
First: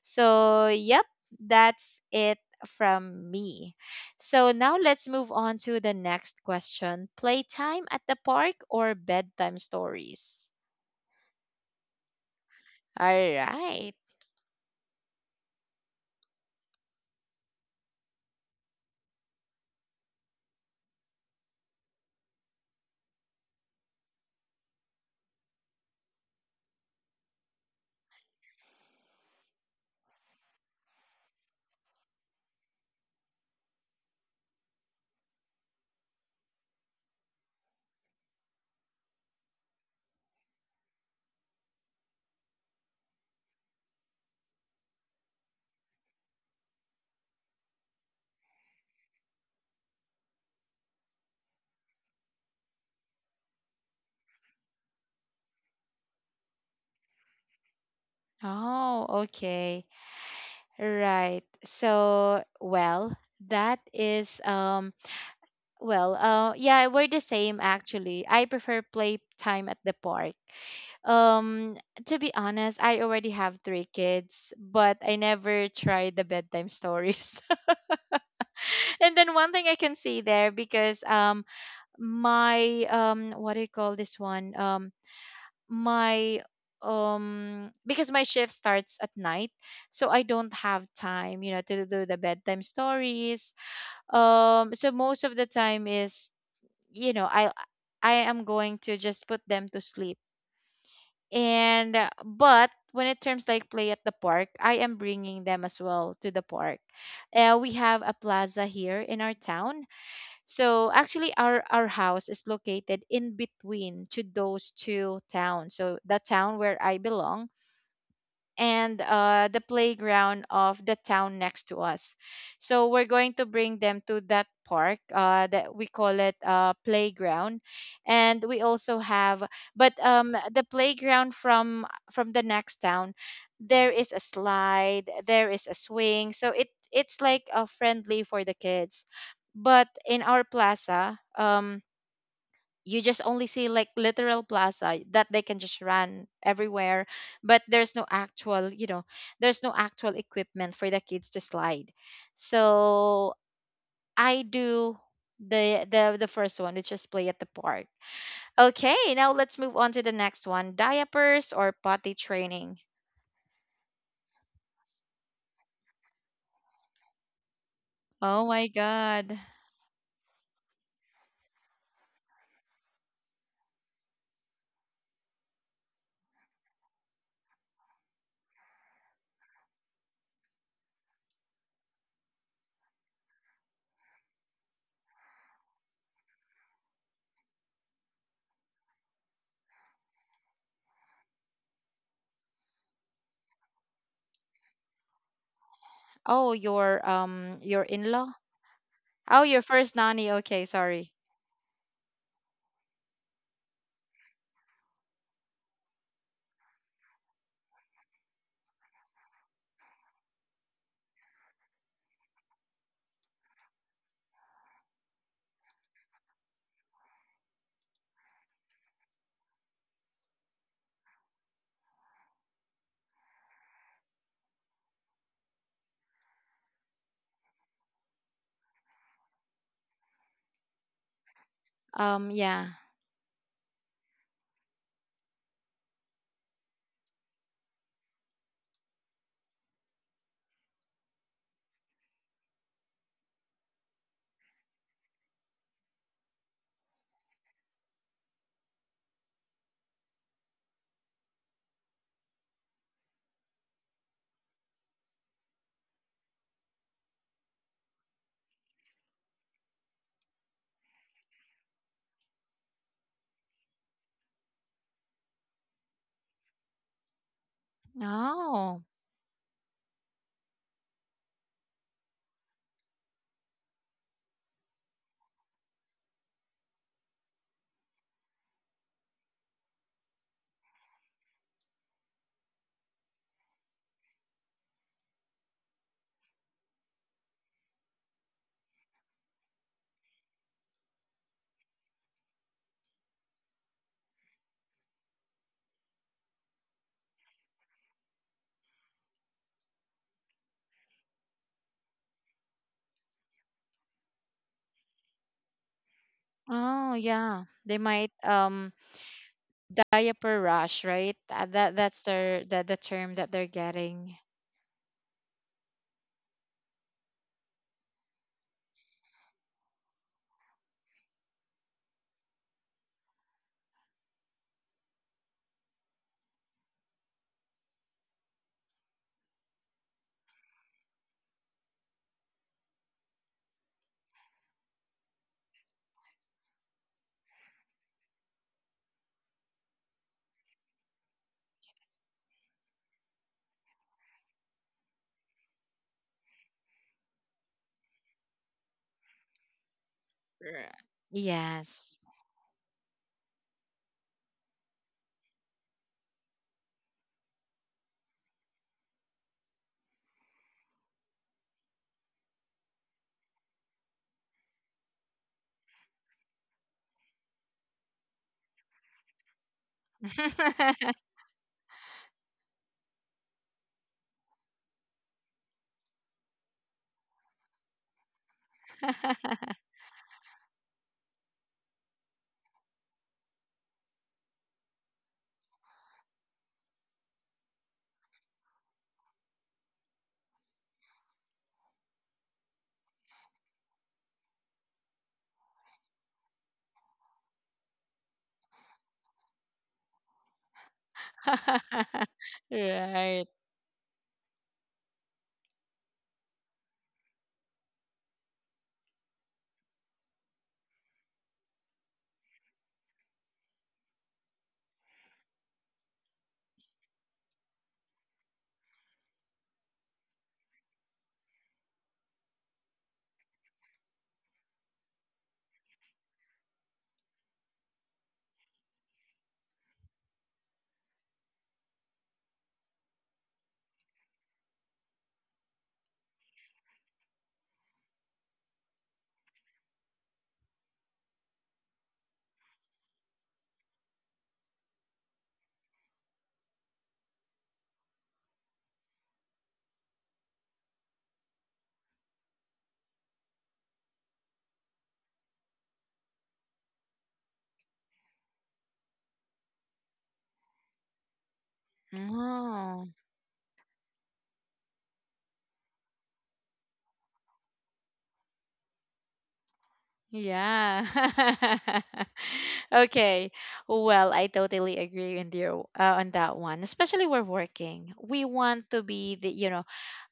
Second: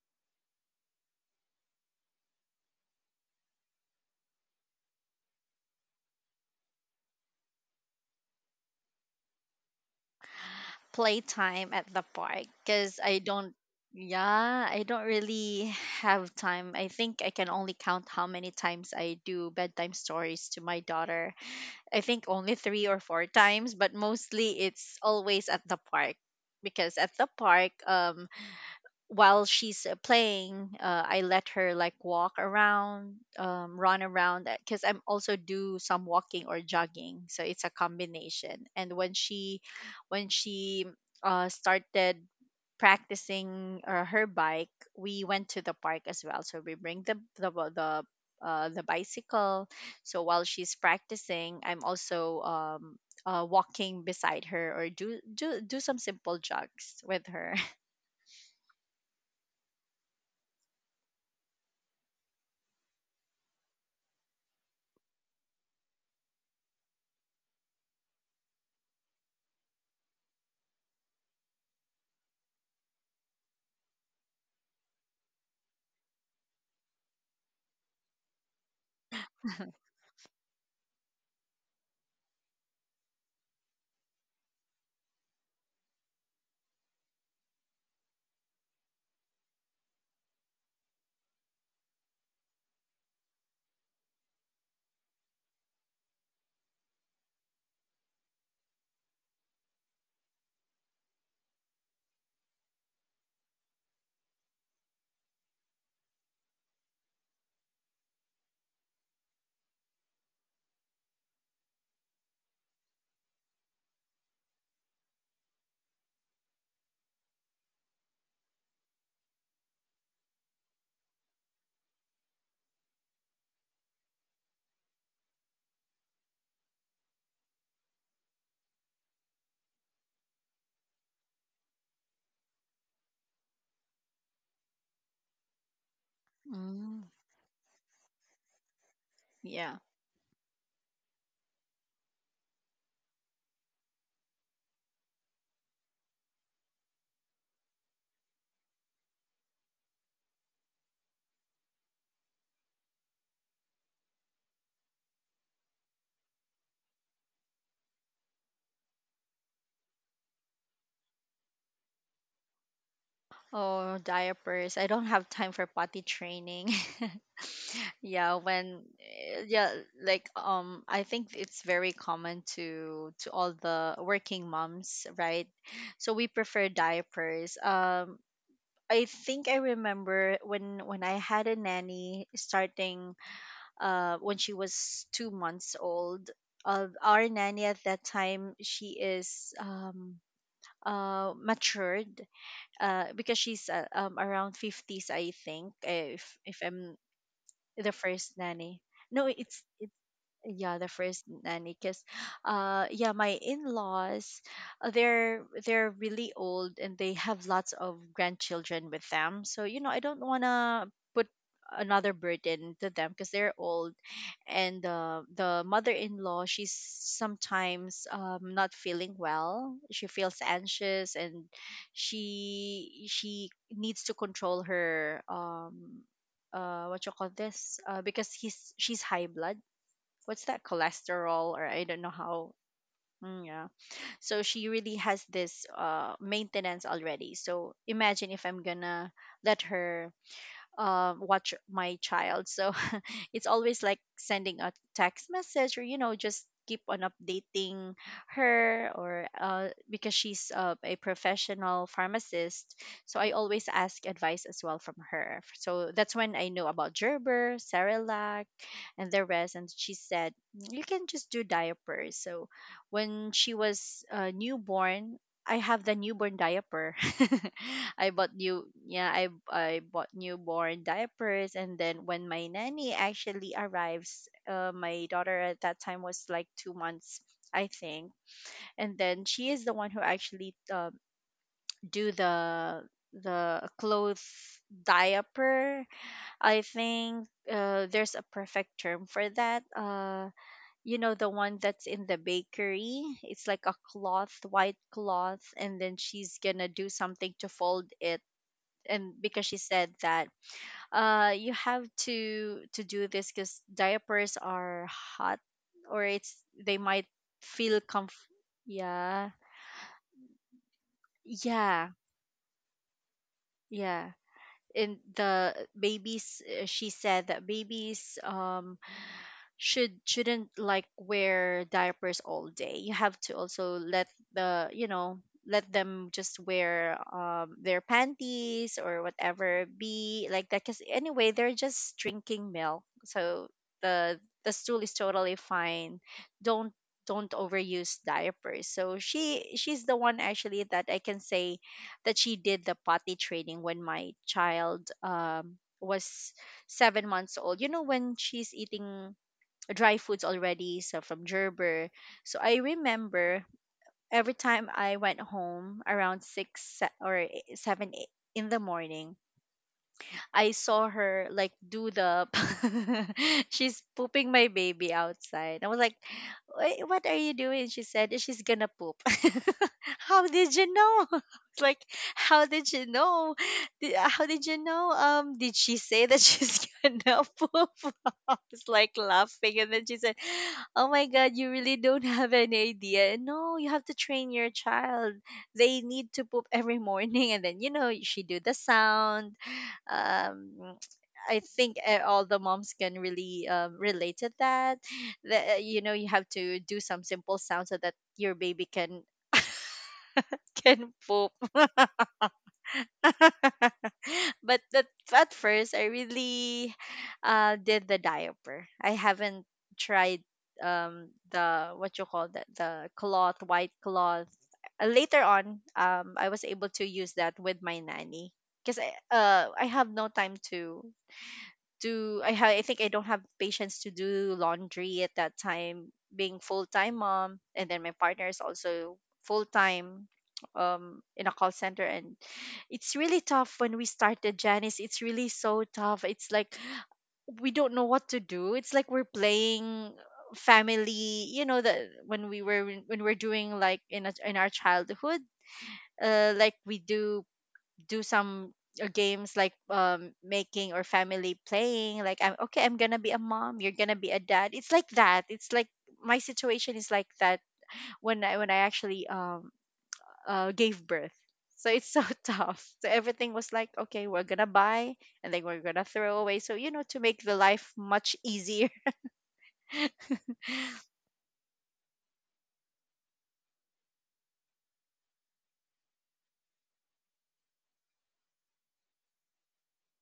Speaker 1: So yep, that's it from me. So now let's move on to the next question. Playtime at the park or bedtime stories?
Speaker 2: Playtime at the park, because
Speaker 1: All
Speaker 2: I don't.
Speaker 1: right.
Speaker 2: Yeah, I don't really have time. I think I can only count how many times I do bedtime stories to my daughter. I think only 3 or 4 times, but mostly it's always at the park, because at the park, while she's playing, I let her like walk around, run around, because I'm also do some walking or jogging, so it's a combination. And when she started practicing her bike, we went to the park as well. So we bring the bicycle. So while she's practicing, I'm also walking beside her or do some simple jogs with her.
Speaker 1: Oh, okay. Right. So, well, that is well, yeah, we're the same actually. I prefer playtime at the park. Um to be honest, I already have three kids, but I never tried the bedtime stories. And then one thing I can see there, because my what do you call this one? My because my shift starts at night, so I don't have time, you know, to do the bedtime stories. So most of the time is, you know, I am going to just put them to sleep. And but when it terms like play at the park, I am bringing them as well to the park. We have a plaza here in our town. So actually, our house is located in between to those two towns. So the town where I belong, and the playground of the town next to us. So we're going to bring them to that park that we call it playground, and we also have, but the playground from the next town. There is a slide, there is a swing, so it
Speaker 2: Mm,
Speaker 1: it's like a friendly for the kids.
Speaker 2: yeah.
Speaker 1: But in our plaza, you just only see like literal plaza that they can just run everywhere, but there's no actual, you know, there's no actual equipment for the kids to slide. So I do the the first one, which is play at the park. Okay, now let's move on to the next one, diapers or potty training.
Speaker 2: Oh, diapers. I don't have time for potty training. Yeah,
Speaker 1: Oh my God.
Speaker 2: yeah, like I think it's very common to all the working moms, right? So we prefer diapers. Um, I think I remember when I had a nanny starting when she was 2 months old. Our nanny at that time, she is matured because she's around 50s, I think, if
Speaker 1: Oh,
Speaker 2: I'm the
Speaker 1: your
Speaker 2: first
Speaker 1: in-law.
Speaker 2: nanny. No,
Speaker 1: Oh,
Speaker 2: it's
Speaker 1: your first nanny, okay,
Speaker 2: yeah, the
Speaker 1: sorry.
Speaker 2: first nanny. Because yeah, my in-laws, they're really old and they have lots of grandchildren with them, so you know I don't want to put another burden to them because they're old. And the mother-in-law, she's sometimes not feeling well, she feels anxious, and she needs to control her what you call this, because he's she's high blood, what's that, cholesterol or I don't know
Speaker 1: Um,
Speaker 2: how.
Speaker 1: yeah.
Speaker 2: Mm, yeah. So she really has this maintenance already. So imagine if I'm gonna let her watch my child. So it's always like sending a text message, or you know just keep on updating her or because she's a professional pharmacist, so I always ask advice as well from her. So that's when I know about Gerber Cerelac and the rest. And she said, "Mm, you can just do diapers." So when she was newborn, I have the newborn diaper. I bought new,
Speaker 1: Oh.
Speaker 2: yeah, I bought newborn diapers. And then when my nanny actually arrives, my daughter at that time was like 2 months, I think. And then she is the one who actually do the clothes diaper. I think there's a perfect term for that. Uh, you know, the one that's in the bakery, it's like a cloth, white cloth, and then she's gonna do something to fold it. And because she said that you have to do this because diapers are hot, or it's, they
Speaker 1: Oh,
Speaker 2: might
Speaker 1: yeah, they
Speaker 2: feel
Speaker 1: might, um,
Speaker 2: yeah.
Speaker 1: diaper rush, right? That
Speaker 2: Yeah.
Speaker 1: that's their the term that they're getting.
Speaker 2: Yeah. And the babies, she said that babies shouldn't like wear diapers all day. You have to also let the you know let them just wear their panties or whatever, be like that, because anyway they're just drinking milk, so the stool is totally fine. don't don't overuse diapers. So she, she's the one actually that I can say that she did the potty training when my child was 7 months old, you know, when she's eating dry foods
Speaker 1: R-
Speaker 2: already, so from
Speaker 1: Yes.
Speaker 2: Gerber. So I remember every time I went home around six se- or e- seven, in the morning, I saw her like do the, she's pooping my baby outside. I was like, "Wait, what are you doing?" She said she's gonna poop. How did you know? It's like, how did you know? How did you know? Did she say that she's gonna poop? I was like laughing, and then she said, "Oh my God, you really don't have any idea. No, you have to train your child. They need to poop every morning, and then you know she do the sound, um, I think all the moms can really relate to that." That you know you have to do some simple sound so that your baby can can poop.
Speaker 1: Right.
Speaker 2: But that, at first, I really did the diaper. I haven't tried the, what you call that, the cloth, white cloth. Later on, I was able to use that with my nanny because I have no time to do I think I don't have patience to do laundry at that time, being full-time mom, and then my partner is also full-time in a call center. And it's really tough when we started, Janice. It's really so tough. It's like we don't know what to do. It's like we're playing family, you know, that when we're doing like in our childhood, like we do some games, like making or family playing, like I'm okay, I'm gonna be a mom, you're gonna be a dad. It's like that. It's like my situation is like that when I actually gave birth. So it's so tough.
Speaker 1: Oh.
Speaker 2: So everything was like okay, we're gonna buy and then we're gonna throw away, so, you know, to make the life much easier.
Speaker 1: Yeah. Okay. Well, I totally agree with you on that one. Especially we're working. We want to be the, you know,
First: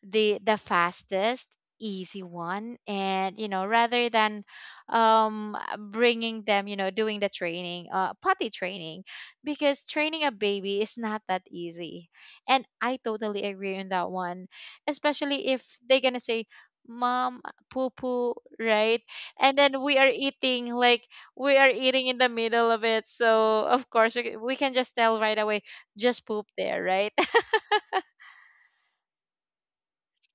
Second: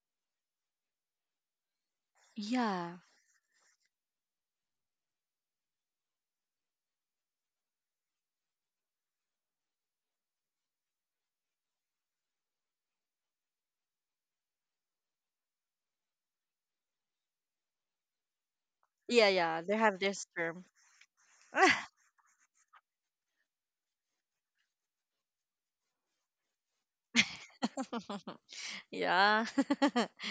Speaker 1: the fastest, easy one,
Speaker 2: yeah
Speaker 1: and, you know, rather than um bringing them, you know, doing the training, potty training, because training a baby is not that easy. And I totally agree on that one. Especially if they're going to say, "Mom, poo poo," right?
Speaker 2: yeah
Speaker 1: And
Speaker 2: yeah they
Speaker 1: then we
Speaker 2: have
Speaker 1: are
Speaker 2: this term.
Speaker 1: eating, like, we are eating in the middle of it, so of course we can just tell right away, just poop there, right?
Speaker 2: Yeah.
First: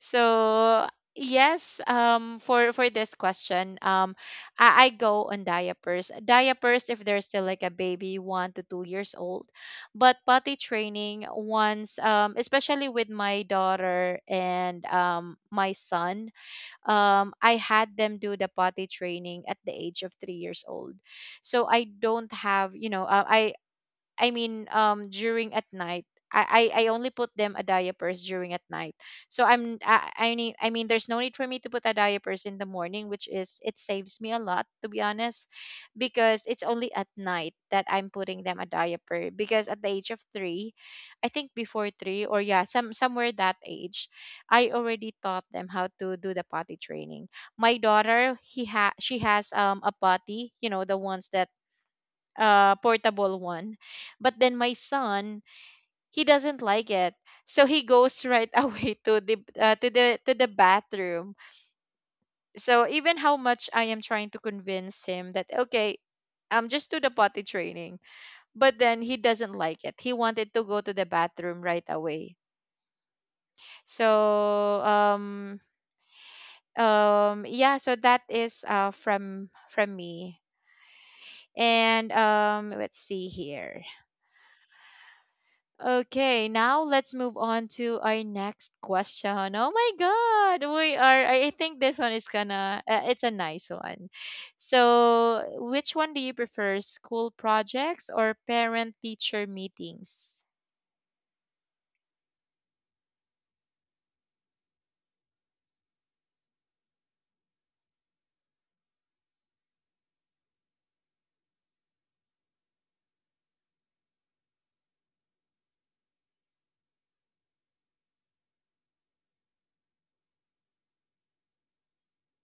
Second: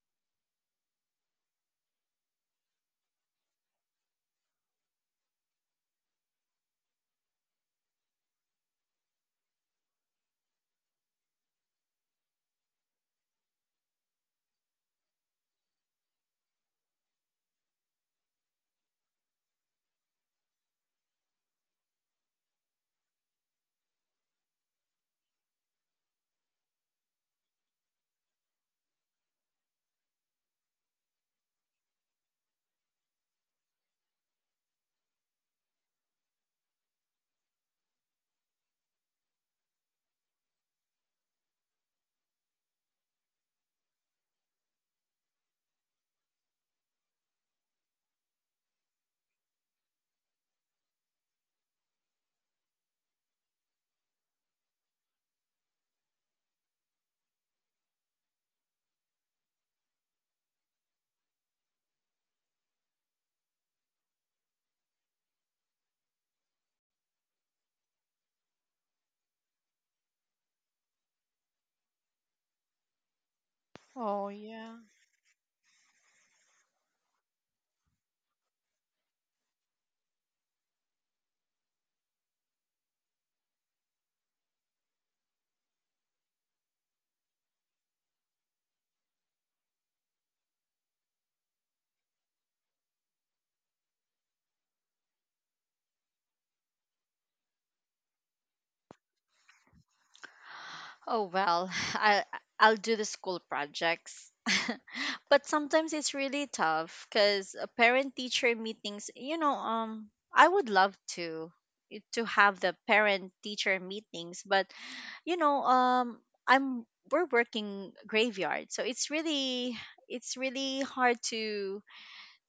Speaker 1: So yes, for this question, I go on diapers. Diapers if they're still like a baby 1 to 2 years old, but potty training once, especially with my daughter and my son, I had them do the potty training at the age of 3 years old. So I don't have, you know, I mean, during at night. I only put them a diapers during at night. So I need there's no need for me to put a diapers in the morning, which is it saves me a lot to be honest, because it's only at night that I'm putting them a diaper. Because at the age of three, I think before three or yeah, somewhere that age, I already taught them how to do the potty training. My daughter, he ha she has a potty, you know, the ones that portable one. But then my son, he doesn't like it. So he goes right away to the to the to the bathroom. So even how much I am trying to convince him that okay, just do the potty training, but then he doesn't like it. He wanted to go to the bathroom right away.
Speaker 2: Oh, yeah.
Speaker 1: So yeah, so that is from me. And let's see here. Okay, now let's move on to our next question. Oh my god, we are I think this one is gonna it's a nice one. So, which one do you prefer, school projects or parent teacher meetings?
Speaker 2: Oh well, I'll do the school projects. But sometimes it's really tough because parent teacher meetings, you know, I would love to to have the parent teacher meetings, but you know, I'm we're working graveyard. So it's really, it's really hard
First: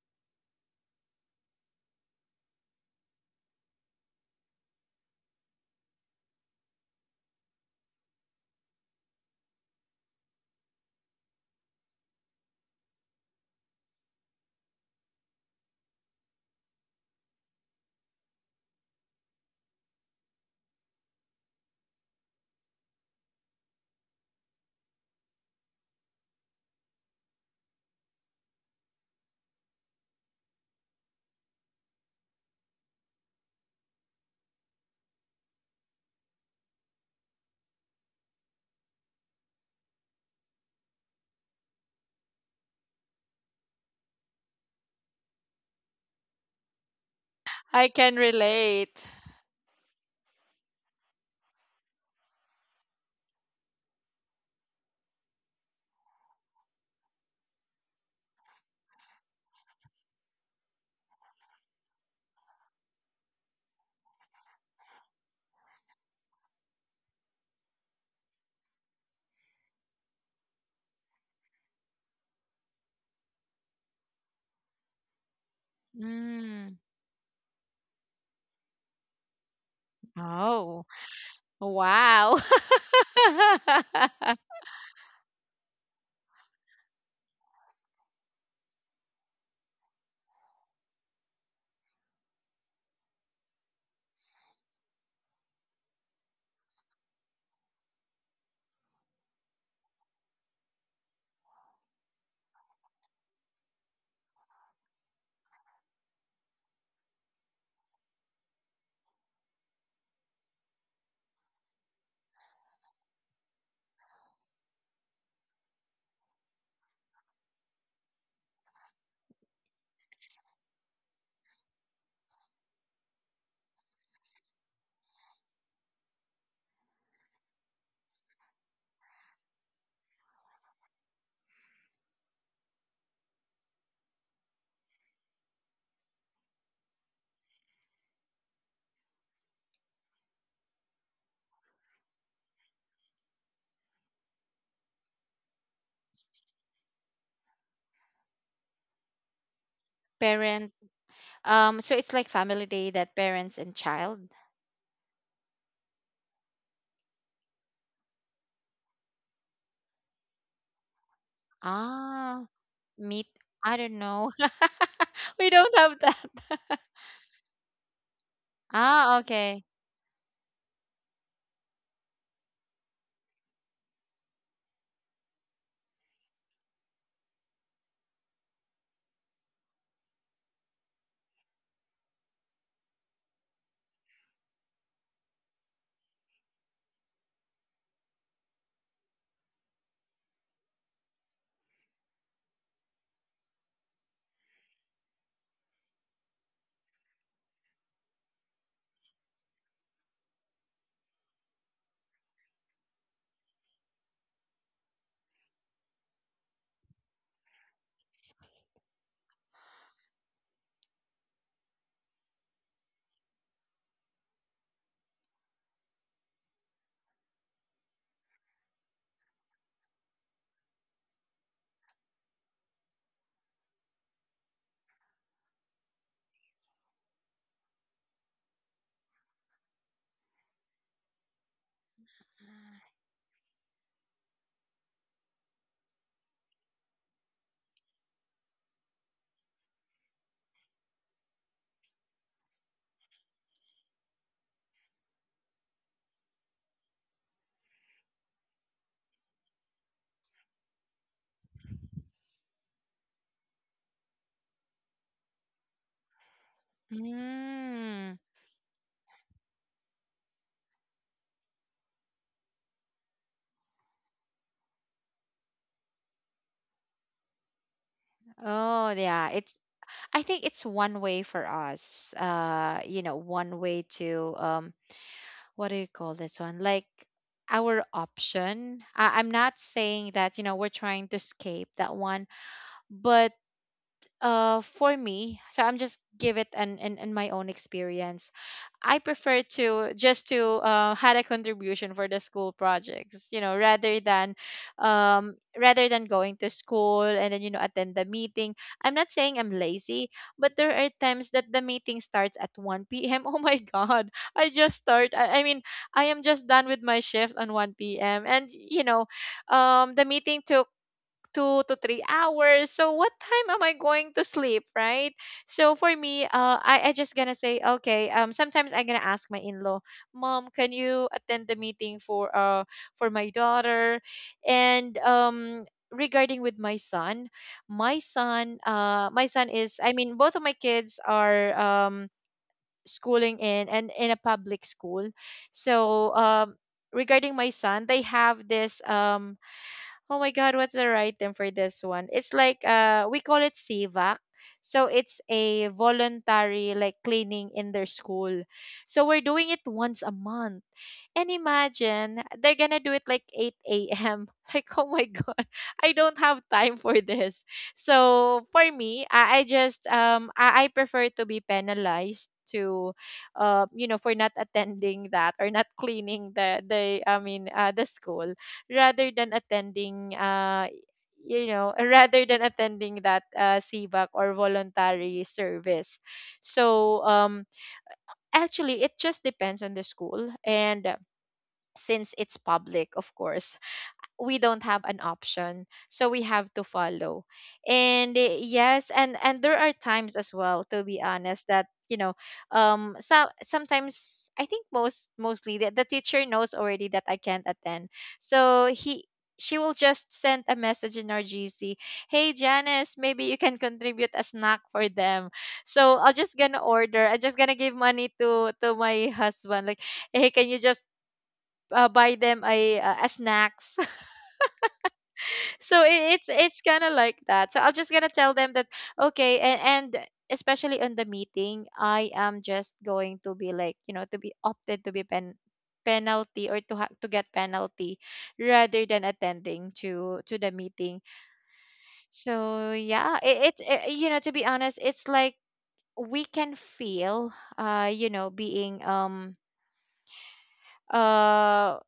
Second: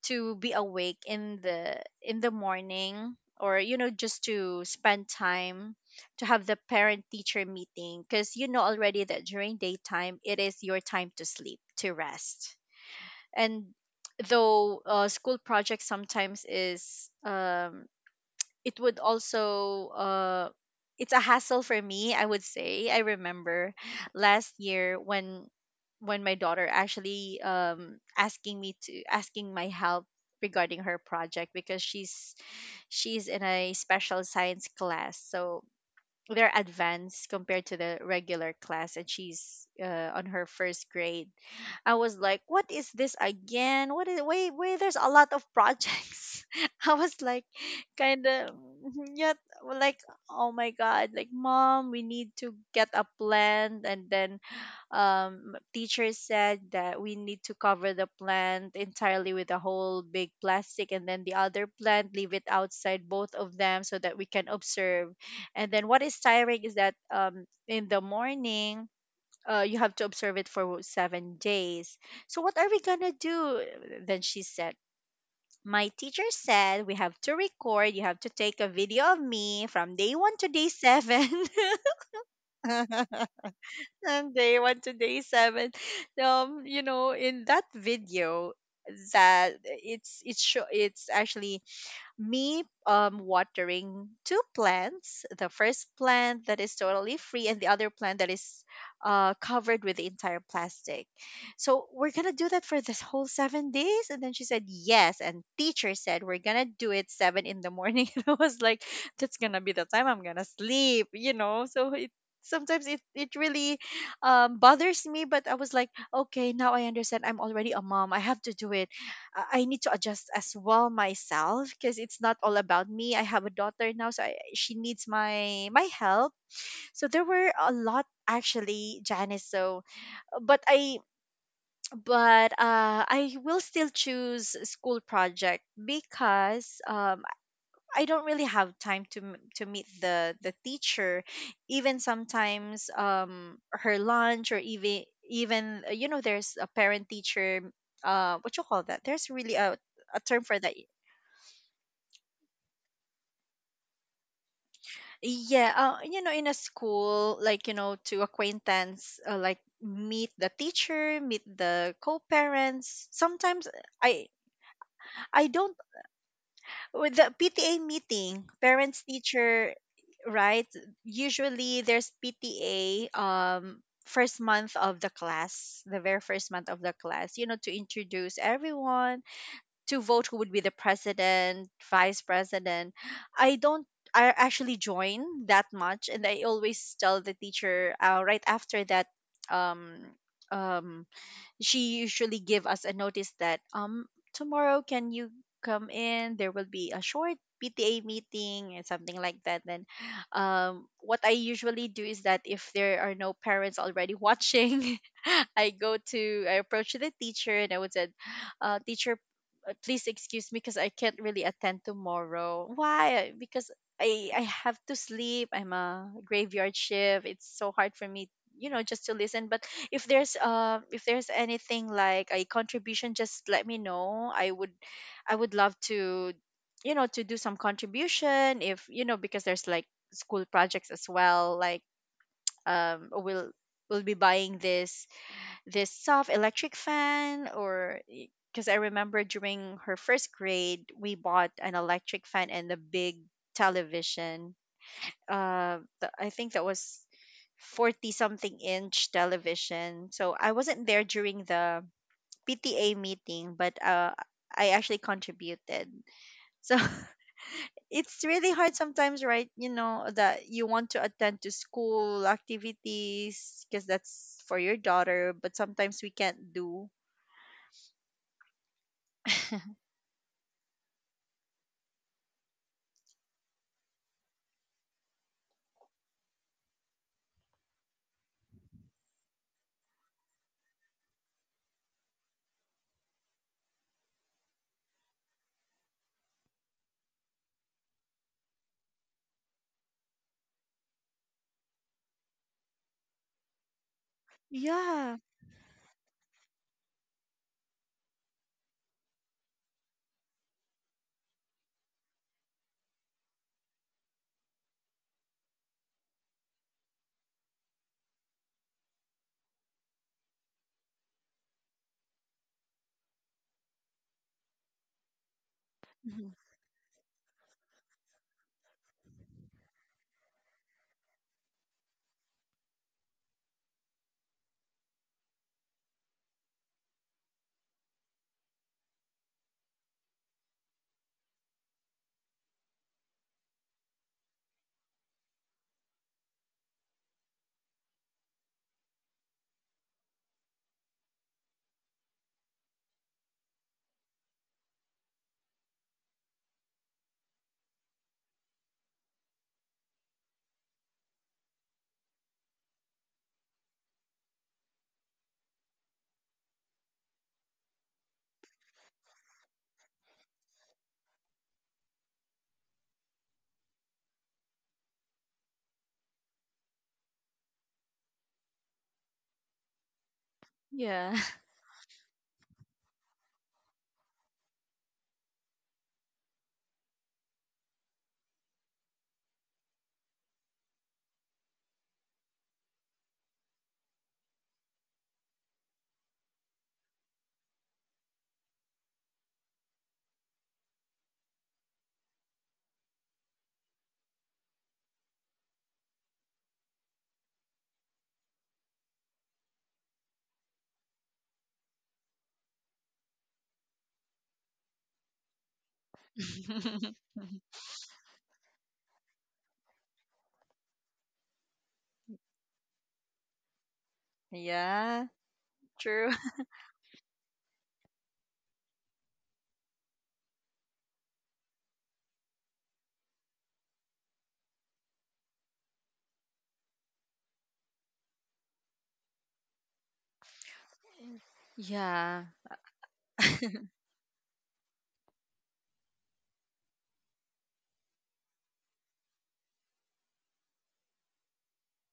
Speaker 2: to be awake in the morning, or you know, just to spend time to have the parent teacher meeting, because you know already that during daytime it is your time to sleep, to rest. And though school projects sometimes is it would also it's a hassle for me, I would say. I remember last year when my daughter actually asking me to asking my help regarding her project, because she's in a special science class, so they're advanced compared to the regular class. And she's on her first grade. I was like, what is this again? What is, wait, wait, there's a lot of projects. I was like,
Speaker 1: I can
Speaker 2: kind of,
Speaker 1: relate.
Speaker 2: yet, well, like, oh my god, like mom, we need to get a plan. And then teacher said that we need to cover the plant entirely with a whole big plastic, and then the other plant leave it outside, both of them, so that we can observe. And then what is tiring is that in the morning, you have to observe it for 7 days. So what are we gonna do? Then she said, my teacher
Speaker 1: Mm.
Speaker 2: said we have to record. You have to take a video of me from day one to day
Speaker 1: Oh,
Speaker 2: seven.
Speaker 1: wow.
Speaker 2: And day one to day seven. You know, in that video, that it's actually me watering two plants, the first plant that is totally free, and the other plant that is covered with the entire plastic. So we're gonna do that for this whole 7 days. And then she said, yes, and teacher said we're gonna do it seven in the morning. And I was like, that's gonna be the time I'm gonna sleep, you know? So it sometimes it really bothers me. But I was like, okay, now I understand, I'm already a mom, I have to do it. Uh, I need to adjust as well myself, because it's not all about me. I have a daughter now, so she needs my my help. So there were a lot actually, Janice. So, but I, but I will still choose school project, because I don't really have time to to meet the teacher. Even sometimes her lunch, or even even you know, there's a parent teacher what you call that, there's really a term for that.
Speaker 1: Parent, so it's like family day that parents and child.
Speaker 2: Yeah, you know, in a school, like, you know, to acquaintance, like meet the teacher, meet the
Speaker 1: Ah,
Speaker 2: co-parents.
Speaker 1: meat?
Speaker 2: Sometimes
Speaker 1: I don't
Speaker 2: I
Speaker 1: know.
Speaker 2: I
Speaker 1: We
Speaker 2: don't,
Speaker 1: don't have that.
Speaker 2: with the PTA meeting, parents
Speaker 1: Ah, okay.
Speaker 2: teacher, right? Usually there's PTA first month of the class, the very first month of the class, you know, to introduce everyone, to vote who would be the president, vice president. I don't, I actually join that much, and I always tell the teacher right after that um um she usually give us a notice that tomorrow can you come in, there will be a short PTA meeting and something like that. Then what I usually do is that if there are no parents already watching, I go to, I approach the teacher and I would say, teacher, please excuse me, because I can't really attend tomorrow. Why? Because I have to sleep, I'm a graveyard shift, it's so hard for me, you know, just to listen. But if there's anything like a contribution, just let me know. I would, I would love to, you know, to do some contribution if, you know, because there's like school projects as well, like um we'll we'll be buying this, this soft electric fan, or because I remember during her first grade, we bought an electric fan and a big television. Uh I think that was 40 something inch television. So I wasn't there during the PTA meeting, but I actually contributed. So it's
Speaker 1: Mm.
Speaker 2: really hard sometimes, right? You know, that you want to attend to school activities because that's for your daughter, but sometimes we can't do.
Speaker 1: Oh, yeah. It's I think it's one way for us. One way to what do you call this one? Like our option. I'm not saying that, you know, we're trying to escape that one, but for me, so I'm just give it an in my own experience. I prefer to just to had a contribution for the school projects, you know,
Speaker 2: Yeah.
Speaker 1: rather than going to school and then you know attend the meeting. I'm not saying I'm lazy, but there are times that the meeting starts at 1 p.m. Oh my god, I just start. I mean, I am just done with my shift on 1 p.m. and you know, the meeting took 2 to 3 hours. So what time am I going to sleep, right? So for me,
Speaker 2: Mhm.
Speaker 1: I just gonna say okay. Sometimes I'm gonna ask my in-law, Mom, can you attend the meeting for my daughter, and regarding with my son, my son is both of my kids are schooling in a public school, so regarding my son, they have this Oh my God, what's the right term for this one? It's like we call it CVAC. So it's a voluntary like cleaning in their school. So we're doing it once a month. And imagine they're gonna do it like 8 a.m. Like, oh my god, I don't have time for this. So for me, I prefer to be penalized to you know for not attending that or not cleaning the I mean the school rather than attending
Speaker 2: Yeah.
Speaker 1: you know rather than attending that CVAC or voluntary service. So actually it just depends on the school and since it's public, of course, we don't have an option. So we have to follow. And yes, and there are times as well, to be honest, that you know, so sometimes I think mostly the teacher knows already that I can't attend. So he she will just send a message in our GC, hey Janice, maybe you can contribute a snack for them. So I'll just gonna order. I'm just gonna give money to my husband. Like, hey, can you just buy them a snacks.
Speaker 2: Yeah.
Speaker 1: So
Speaker 2: True.
Speaker 1: it, it's it's kind of like that. So I'm just gonna tell them that okay, and especially on the meeting, I am just going to be like you know to be opted to be penalty or to to get penalty rather than attending to the meeting.
Speaker 2: Yeah.
Speaker 1: So yeah, it, you know to be honest, it's like we can feel you know being uh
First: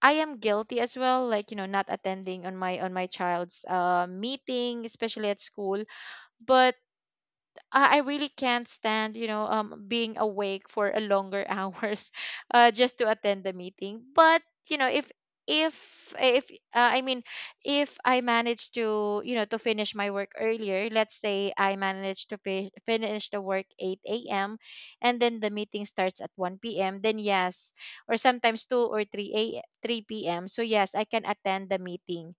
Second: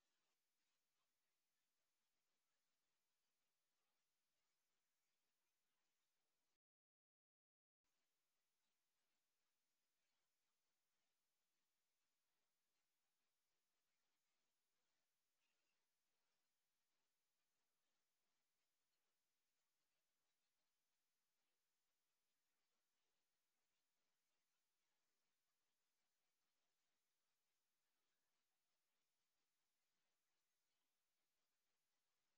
Speaker 1: I am guilty as well, like you know, not attending on my child's meeting, especially at school. But I really can't stand, you know, being awake for a longer hours, just to attend the meeting. But you know, if if uh, I mean, if I manage to, you know, to finish my work earlier, let's say I manage to finish the work eight a.m. and then the meeting starts at one p.m. Then yes, or sometimes two or three a three p.m. So yes, I can attend the meeting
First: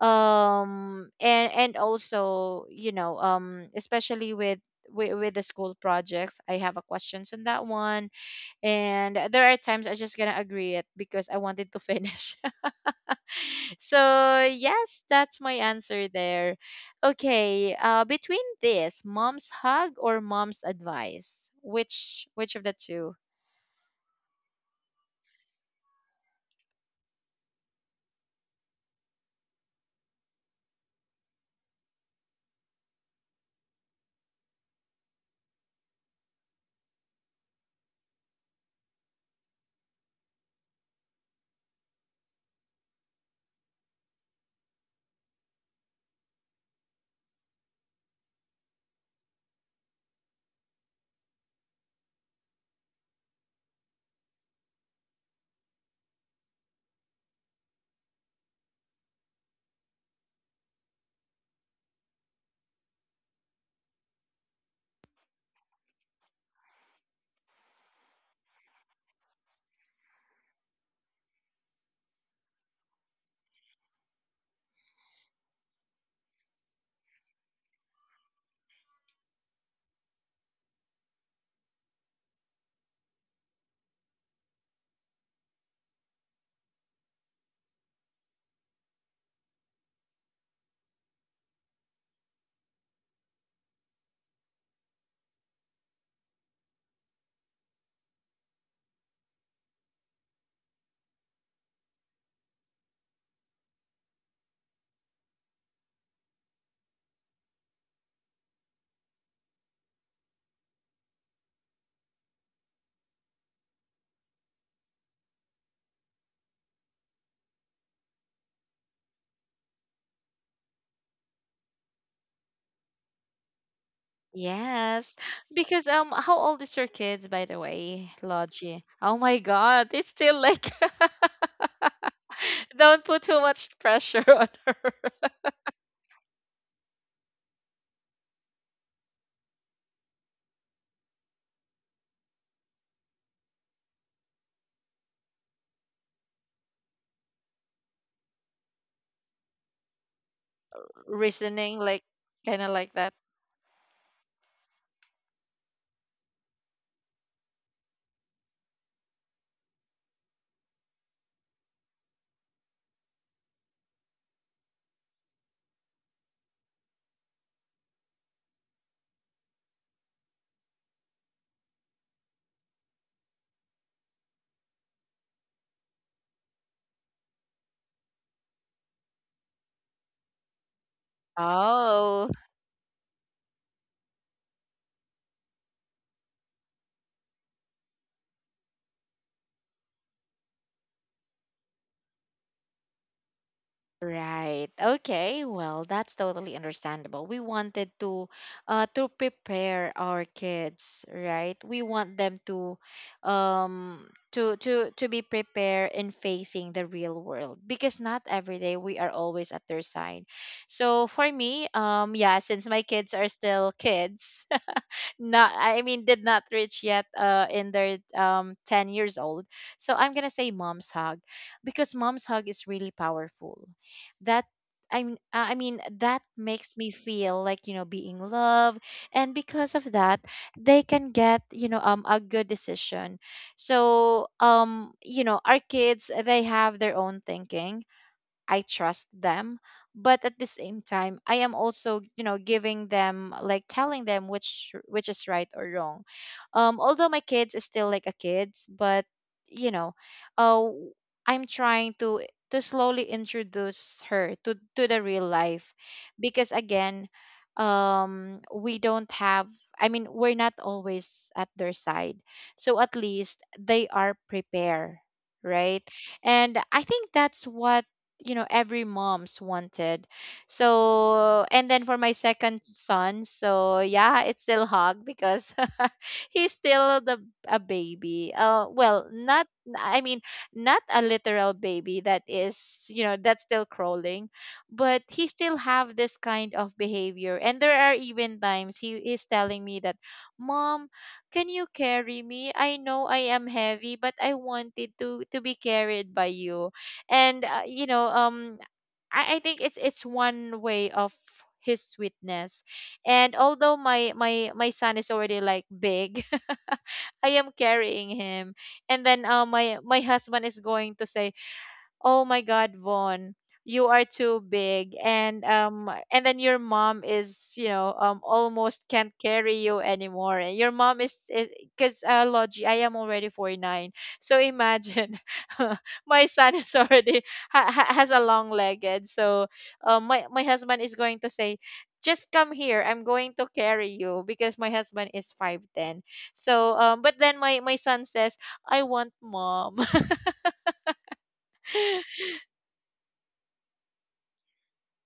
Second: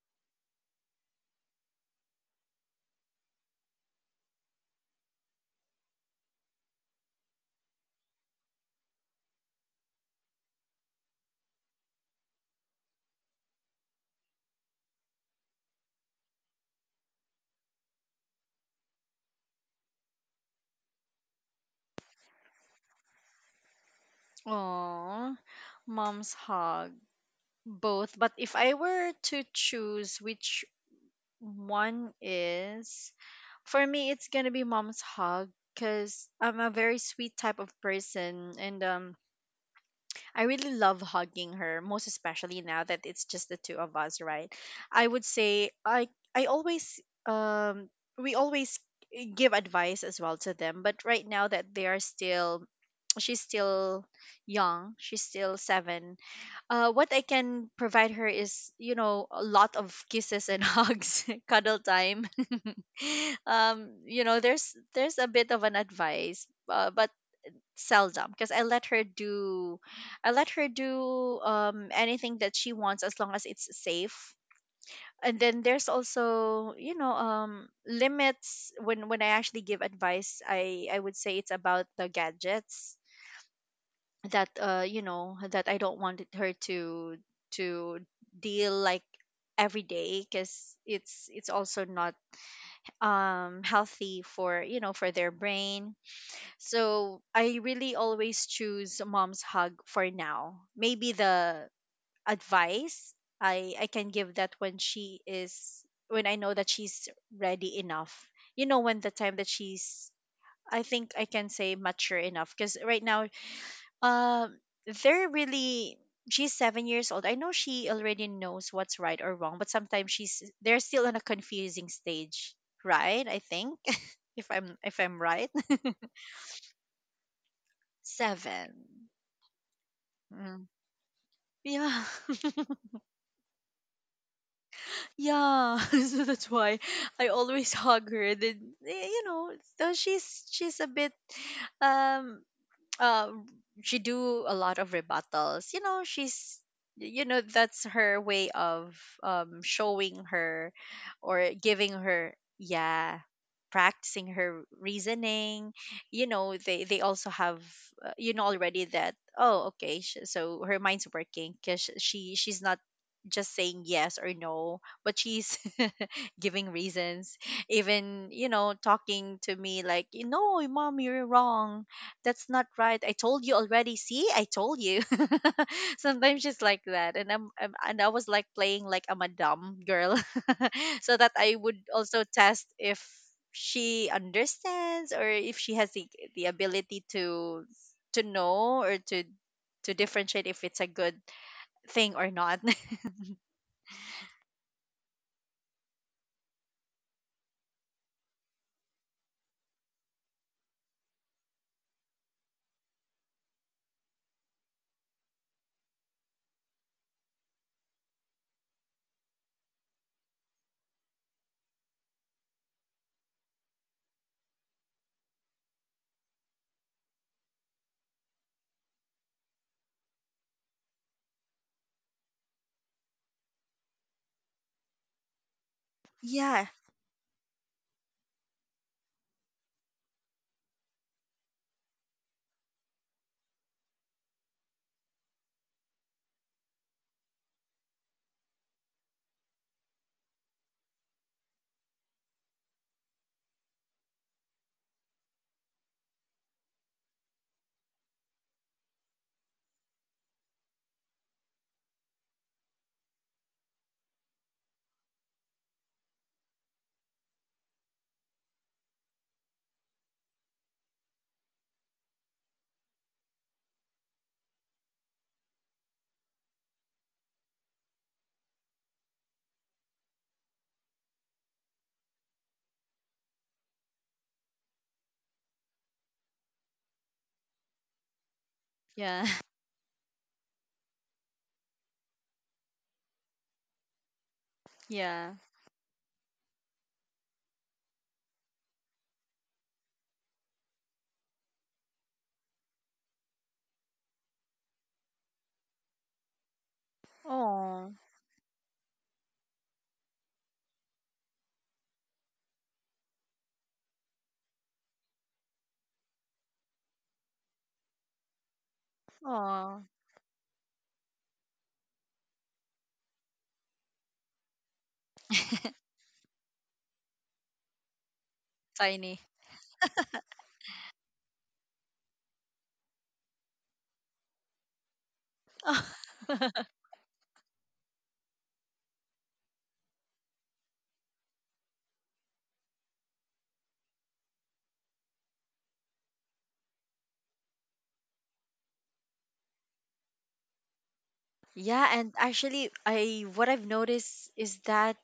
Speaker 1: and also you know especially with the school projects I have a questions on that one and there are times I just gonna agree it because I wanted to finish. So yes, that's my answer there. Okay, between this mom's hug or mom's advice, which of the two?
Speaker 2: Oh, mom's hug. Both. But if I were to choose which one is, for me it's gonna be mom's hug, because I'm a very sweet type of person, and I really love hugging her, most especially now that it's just the two of us, right? I would say I always um we always give advice as well to them, but right now that they are still, she's still young, she's still seven. Uh, what I can provide her is, you know, a lot of kisses and hugs, cuddle time. Um, you know, there's a bit of an advice, but seldom, because I let her do anything that she wants as long as it's safe. And then there's also, you know, limits when I actually give advice. I would say it's about the gadgets that you know that I don't want her to deal like every day, because it's also not healthy for, you know, for their brain. So I really always choose mom's hug for now. Maybe the advice I can give that when she is, when I know that she's ready enough, you know, when the time that she's, I think I can say mature enough. Because right now um, they're really, she's 7 years old. I know she already knows what's right or wrong, but sometimes she's they're still in a confusing stage, right? I think if I'm, if I'm
Speaker 1: Yes,
Speaker 2: right.
Speaker 1: because how old is your kids, by the way, Logie?
Speaker 2: Seven.
Speaker 1: Oh my God, it's still
Speaker 2: Mm.
Speaker 1: like,
Speaker 2: Yeah.
Speaker 1: don't put too much pressure on her.
Speaker 2: Yeah. So that's why I always hug her. Then eh, you know, so she's a bit um uh she do a lot of rebuttals, you know, she's, you know that's her way of showing her or
Speaker 1: Reasoning,
Speaker 2: giving
Speaker 1: like
Speaker 2: her.
Speaker 1: kind of like
Speaker 2: Yeah,
Speaker 1: that.
Speaker 2: practicing her reasoning. You know, they also have you know already that, oh okay, so her mind's working, because she's not just saying yes or no, but she's giving reasons, even, you know, talking to me like, no, mom you're wrong, that's not right. I told you already. See, I told you. Sometimes she's like that, and I'm, and I was like playing like I'm a dumb girl, so that I would also
Speaker 1: Oh.
Speaker 2: test if she understands or if she has the ability to know or to differentiate if it's a good thing or not.
Speaker 1: Right. Okay. Well, that's totally understandable. We wanted to prepare our kids, right? We want them to to be prepared in facing the real world because not every day we are always at their side. So for me, yeah, since my kids are still kids, not I mean did not reach yet in their 10 years old. So I'm going to say mom's hug because mom's hug is really powerful. That I mean that
Speaker 2: Yeah,
Speaker 1: makes me feel like you know being loved, and because of that, they can get you know a good decision. So you know our kids they have their own thinking, I trust them, but at the same time, I am also, you know, giving them like telling them which is right or wrong. Although my kids is still like a kids, but you know, uh, I'm trying to slowly introduce her to the real life, because again, we don't have. I mean, we're not always at their side, so at least they are prepared, right? And I think that's what you know every mom's wanted. So and then for my second son, so yeah, it's still hug because he's still the a baby, well
Speaker 2: yeah,
Speaker 1: not i mean not a literal baby that is you know that's still crawling, but he
Speaker 2: yeah.
Speaker 1: still have this kind of behavior, and there are even times he is telling me that, mom, can you carry me, I know I am heavy but I wanted to be carried by you. And you
Speaker 2: Oh,
Speaker 1: know I think it's one way of his sweetness, and although my son is already like big, I am carrying him, and then
Speaker 2: oh,
Speaker 1: my husband is going to say, Oh my God, Vaughn, you are too big, and then your mom is, you know, almost can't
Speaker 2: tiny.
Speaker 1: carry you anymore. And your mom is, because Logi, I am already 49, so imagine, my son is already has a long legged. So, my husband is going to say, just come here, I'm going to carry you because my husband is 5'10. So, but then my son says, I want mom.
Speaker 2: Yeah, and actually, I what I've noticed is that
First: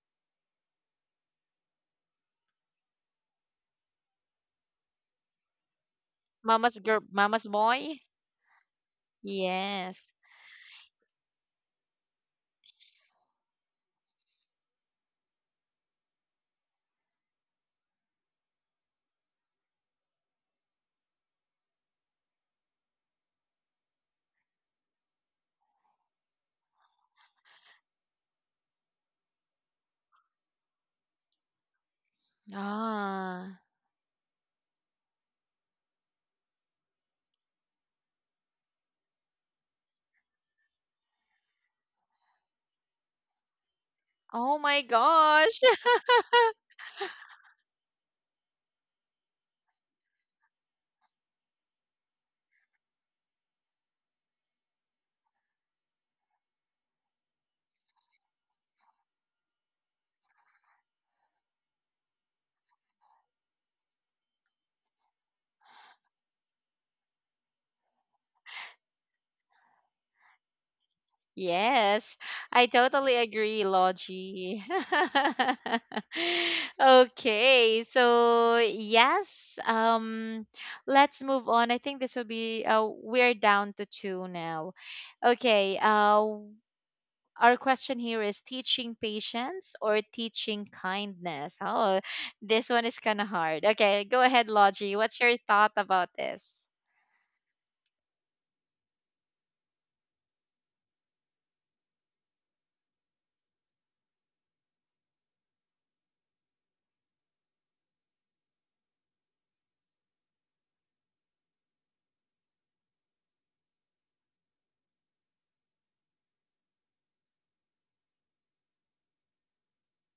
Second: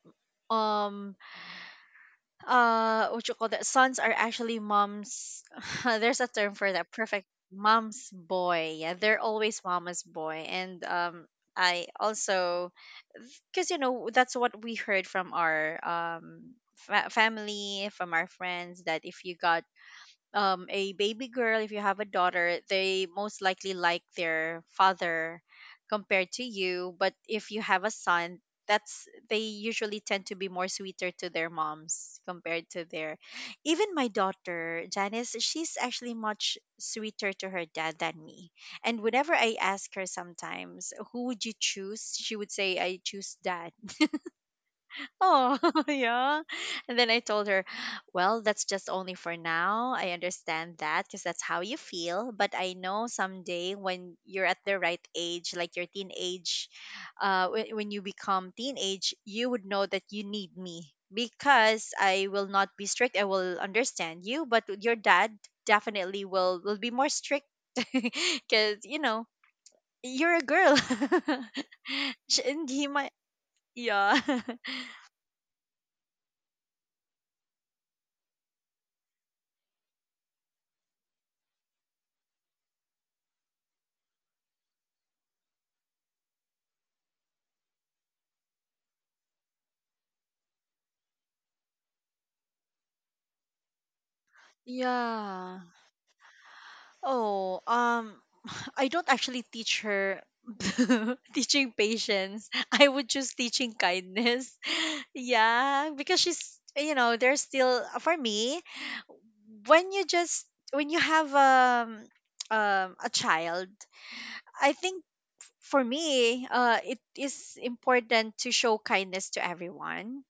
Speaker 2: um what you call that, sons are actually mom's. There's a term for
Speaker 1: Mama's
Speaker 2: that.
Speaker 1: girl,
Speaker 2: Perfect.
Speaker 1: mama's boy.
Speaker 2: Mom's boy, yeah, they're always mama's
Speaker 1: Yes.
Speaker 2: boy. And I also, because you know that's what we heard from our family, from our friends, that if you got a baby girl, if you have a daughter, they most likely like their father compared to you. But if you have a son, that's, they usually tend to be more sweeter to their moms compared to their,
Speaker 1: Ah.
Speaker 2: even my daughter Janice, she's actually much sweeter to her dad than me. And whenever I ask her sometimes, who would you choose, she would say, I choose dad.
Speaker 1: Oh my
Speaker 2: Oh,
Speaker 1: gosh.
Speaker 2: yeah. And then I told her, well, that's just only for now. I understand that because that's how you feel. But I know someday, when you're at the right age, like your teenage, when you become teenage, you would know that you need me, because I will not be strict. I will understand you, but your dad definitely will be more strict, because you know you're a girl.
Speaker 1: Yes.
Speaker 2: And
Speaker 1: I
Speaker 2: he might,
Speaker 1: totally agree,
Speaker 2: yeah.
Speaker 1: Logie. Okay. So, yes, let's move on. I think this will be we're down to two now. Okay. Uh, our question here is teaching patience or teaching kindness. Oh, this one is kind of hard. Okay, go ahead, Logie. What's your
Speaker 2: Yeah.
Speaker 1: thought about this?
Speaker 2: Oh, I don't actually teach her teaching patience. I would choose teaching kindness. Yeah, because she's, you know, there's still, for me, when you just, when you have a child, I think for me, it is important to show kindness to everyone.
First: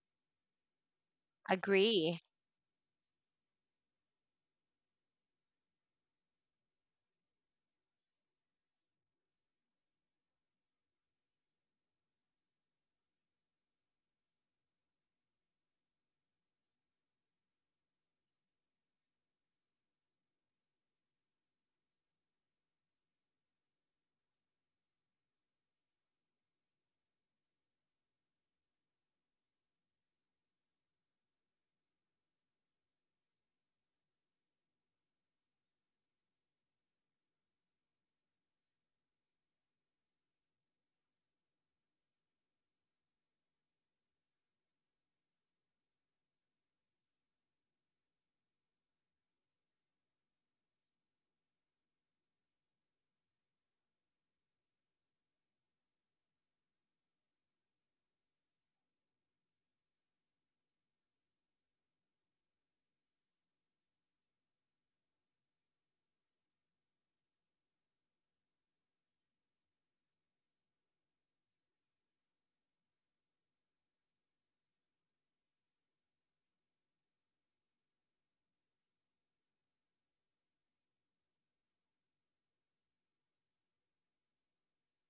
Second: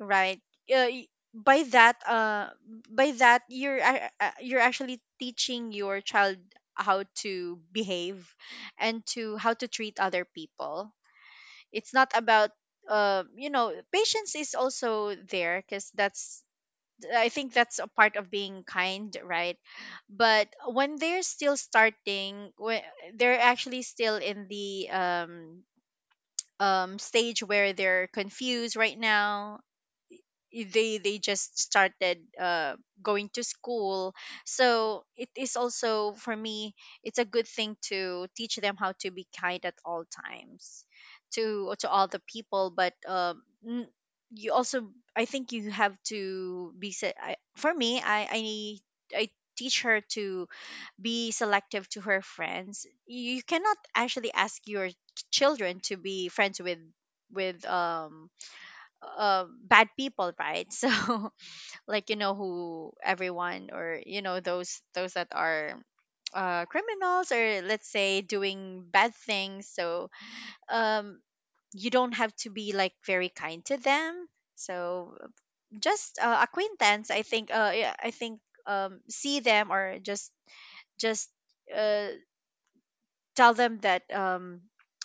Speaker 2: Right. Uh, y- by that,
Speaker 1: Agree.
Speaker 2: uh, by that, you're actually teaching your child how to behave and to how to treat other people. It's not about, you know, patience is also there, because that's, I think that's a part of being kind, right? But when they're still starting, when they're actually still in the stage where they're confused right now, they just started going to school. So it is also, for me, it's a good thing to teach them how to be kind at all times, to all the people. But you also, I think you have to be for me, I need, I teach her to be selective to her friends. You cannot actually ask your children to be friends with bad people, right? So like, you know who everyone, or you know those that are criminals, or let's say doing bad things, so um you don't have to be like very kind to them. So just acquaintance, I think. Uh, yeah, I think see them, or just uh, tell them that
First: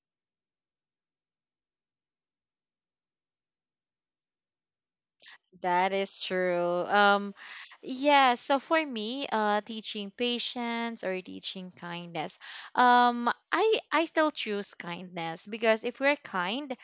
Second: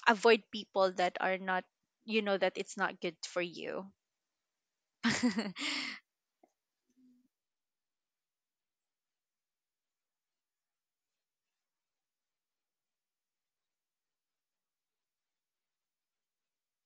Speaker 2: avoid people that are not, you know, that it's not good for you.
Speaker 1: That is true. Yeah, so for me, teaching patience or teaching kindness, I still choose kindness because if we're kind,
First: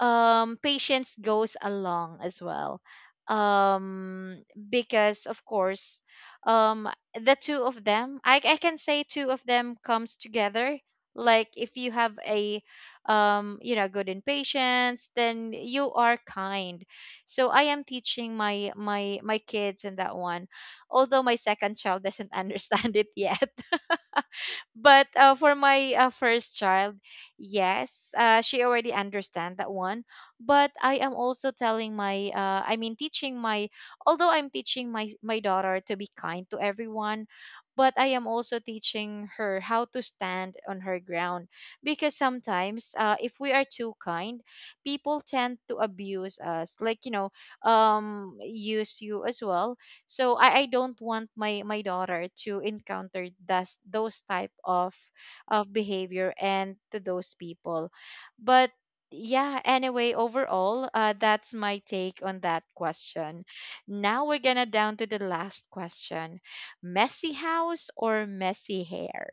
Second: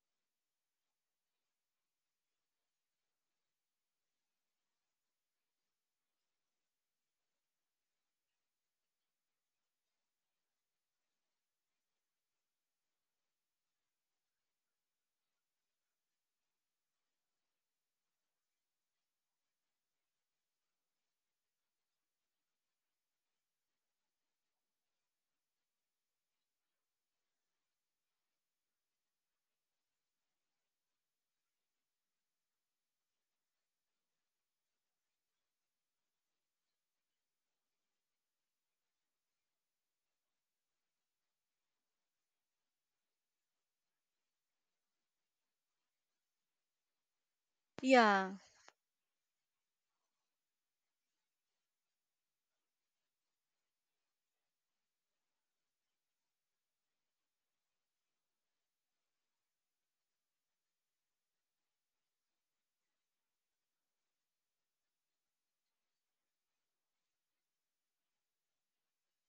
Speaker 1: patience goes along as well, um because of course, um the two of them, I can say two of them comes together, like if you have a you know good in patience, then you are kind. So I am teaching my kids in that one, although my second child doesn't understand it yet, but for my first child, yes, she already understand that one. But I am also telling my, teaching my, although I'm teaching my daughter to be kind to everyone, but I am also teaching her how to stand on her ground because sometimes, if we are too kind, people tend to abuse us, like you know,
Speaker 2: Yeah.
Speaker 1: use you as well. So I don't want my daughter to encounter those type of behavior and to those people. But yeah, anyway, overall, that's my take on that question. Now we're gonna down to the last question: messy house or messy hair?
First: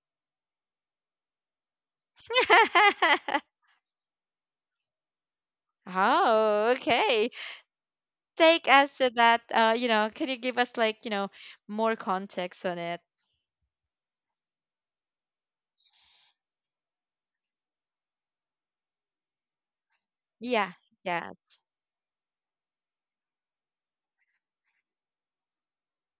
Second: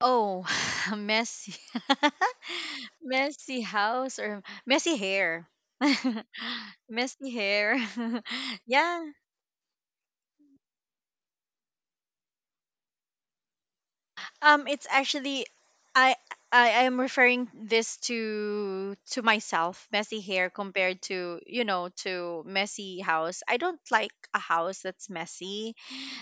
Speaker 2: Oh, messy. Messy house or messy hair.
Speaker 1: Oh,
Speaker 2: Messy
Speaker 1: okay.
Speaker 2: hair.
Speaker 1: Take us
Speaker 2: Yeah.
Speaker 1: to that. You know, can you give us like you know more context on it?
Speaker 2: Um, it's actually I I am referring this to myself, messy hair
Speaker 1: Yeah.
Speaker 2: compared to,
Speaker 1: Yes.
Speaker 2: you know, to messy house. I don't like a house that's messy,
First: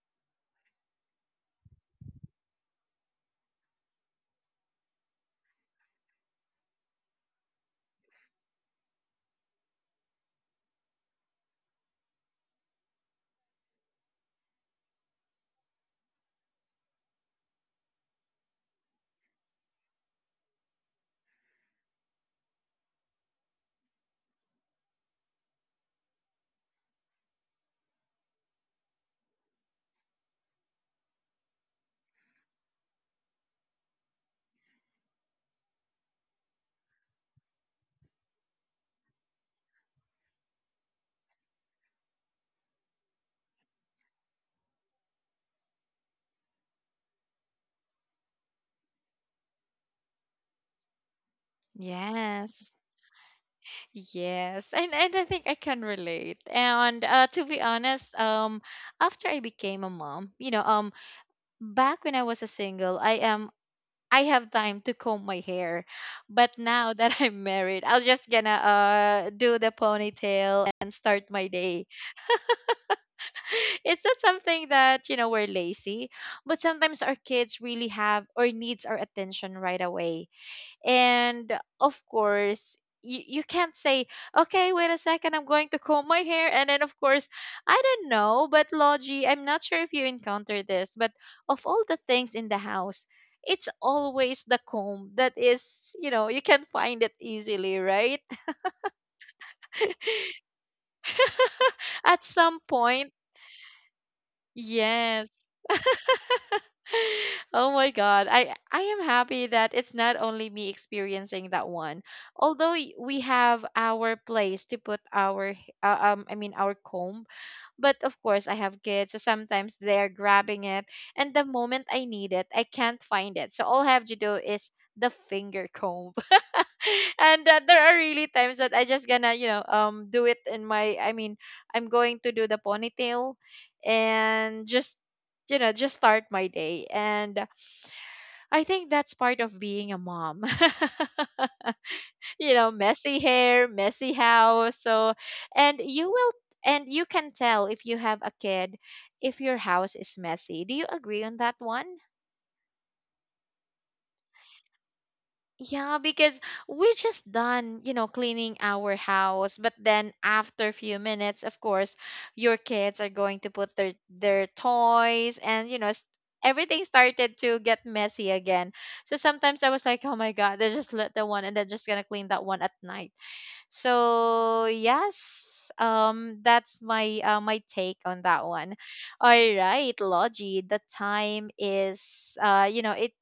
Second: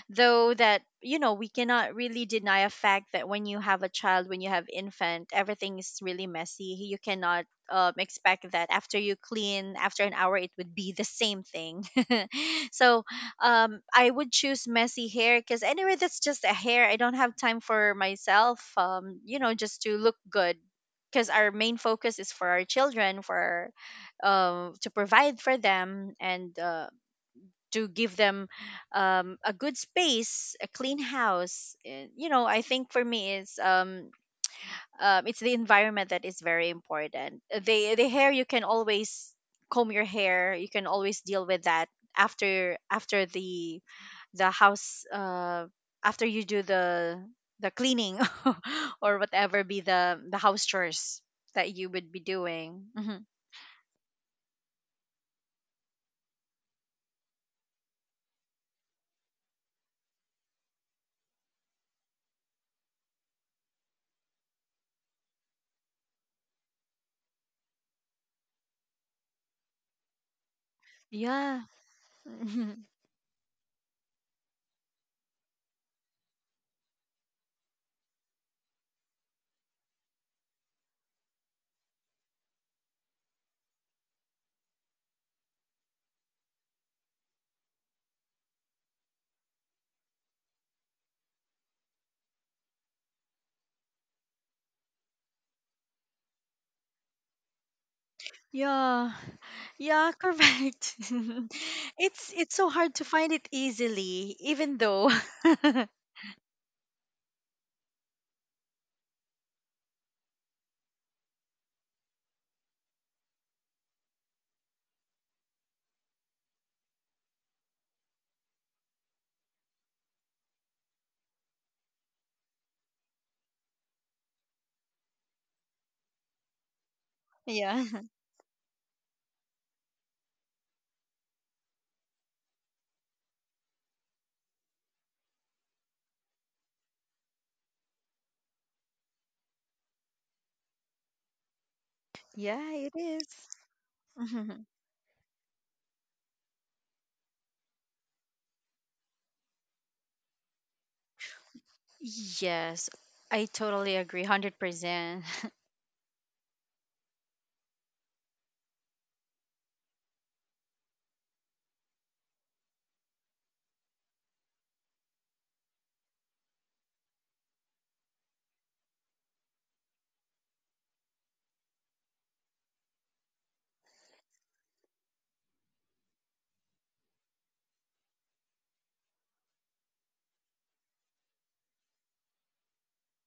Speaker 2: though that you know we cannot really deny a fact that when you have a child, when you have infant, everything is really messy. You cannot expect that after you clean, after an hour, it would be the same thing. So I would choose messy hair, because anyway that's just a hair. I don't have time for myself, you know, just to look good, because our main focus is for our children, for to provide for them, and to give them a good space, a clean house. And, you know, I think for me it's the environment that is very important. The the hair, you can always comb your hair. You can always deal with that after, after the house after you do the cleaning, or whatever be the house chores that you would be
Speaker 1: Yes.
Speaker 2: doing. Mhm.
Speaker 1: Yes, and I think I can relate. And to be honest, after I became a mom, you know, back when I was a single, I am I have time to comb my hair, but now that I'm married, I'll just gonna do the ponytail and start my
Speaker 2: Yeah.
Speaker 1: day. It's not something that you know we're lazy, but sometimes our kids really have or needs our attention right away, and of course you can't say okay wait a second, I'm going to comb my hair, and then of course I don't know, but Logie, I'm not sure if you encounter this, but of all the things in the house, it's always the comb that is you know you can find it easily, right?
Speaker 2: Yeah. Yeah, correct. it's
Speaker 1: At
Speaker 2: it's so
Speaker 1: some
Speaker 2: hard to
Speaker 1: point,
Speaker 2: find it easily, even though
Speaker 1: yes. Oh my God. I am happy that it's not only me experiencing that one. Although we have our place to put our our comb, but of course I have kids, so sometimes they're grabbing it, and the moment I need it, I can't find it. So all I have to do is the finger comb. And
Speaker 2: yeah.
Speaker 1: there are really times that I just gonna, you know, do it in my I'm going to do the ponytail and just you know, just start my day, and I think that's part of being a mom. You
Speaker 2: Yeah,
Speaker 1: know,
Speaker 2: it
Speaker 1: messy
Speaker 2: is.
Speaker 1: hair, messy house. So, and you will, and you can tell if you have a kid if your house is messy. Do you agree on that one?
Speaker 2: Yes, I totally agree, 100%.
Speaker 1: Yeah, because we just done, you know, cleaning our house, but then after a few minutes, of course, your kids are going to put their toys and you know, everything started to get messy again. So sometimes I was like, "Oh my God, they just let the one and they're just gonna clean that one at night." So yes, that's my my take on that one. All right, Logie, the time is you know,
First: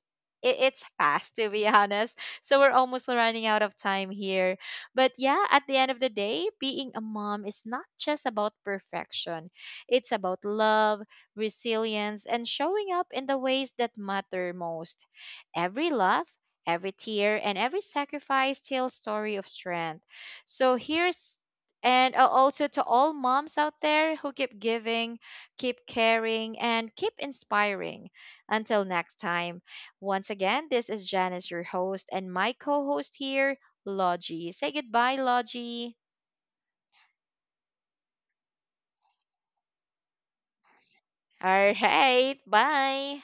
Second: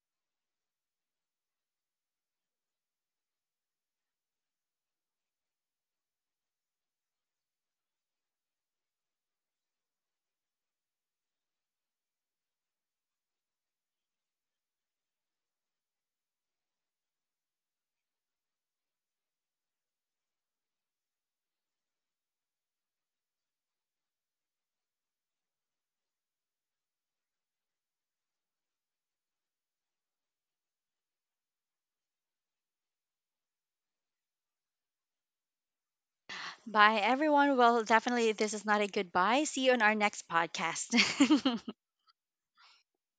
Speaker 1: it it's fast to be honest. So we're almost running out of time here. But yeah, at the end of the day, being a mom is not just about perfection. It's about love, resilience, and showing up in the ways that matter most. Every laugh, every tear, and every sacrifice tells story of strength. So here's, and also to all moms out there who keep giving, keep caring, and keep inspiring. Until next time, once again, this is Janice, your host, and my co host here, Logie. Say goodbye, Logie.
Speaker 2: Bye, everyone. Well, definitely, this is not a goodbye. See you on our next podcast.
Speaker 1: All right, bye.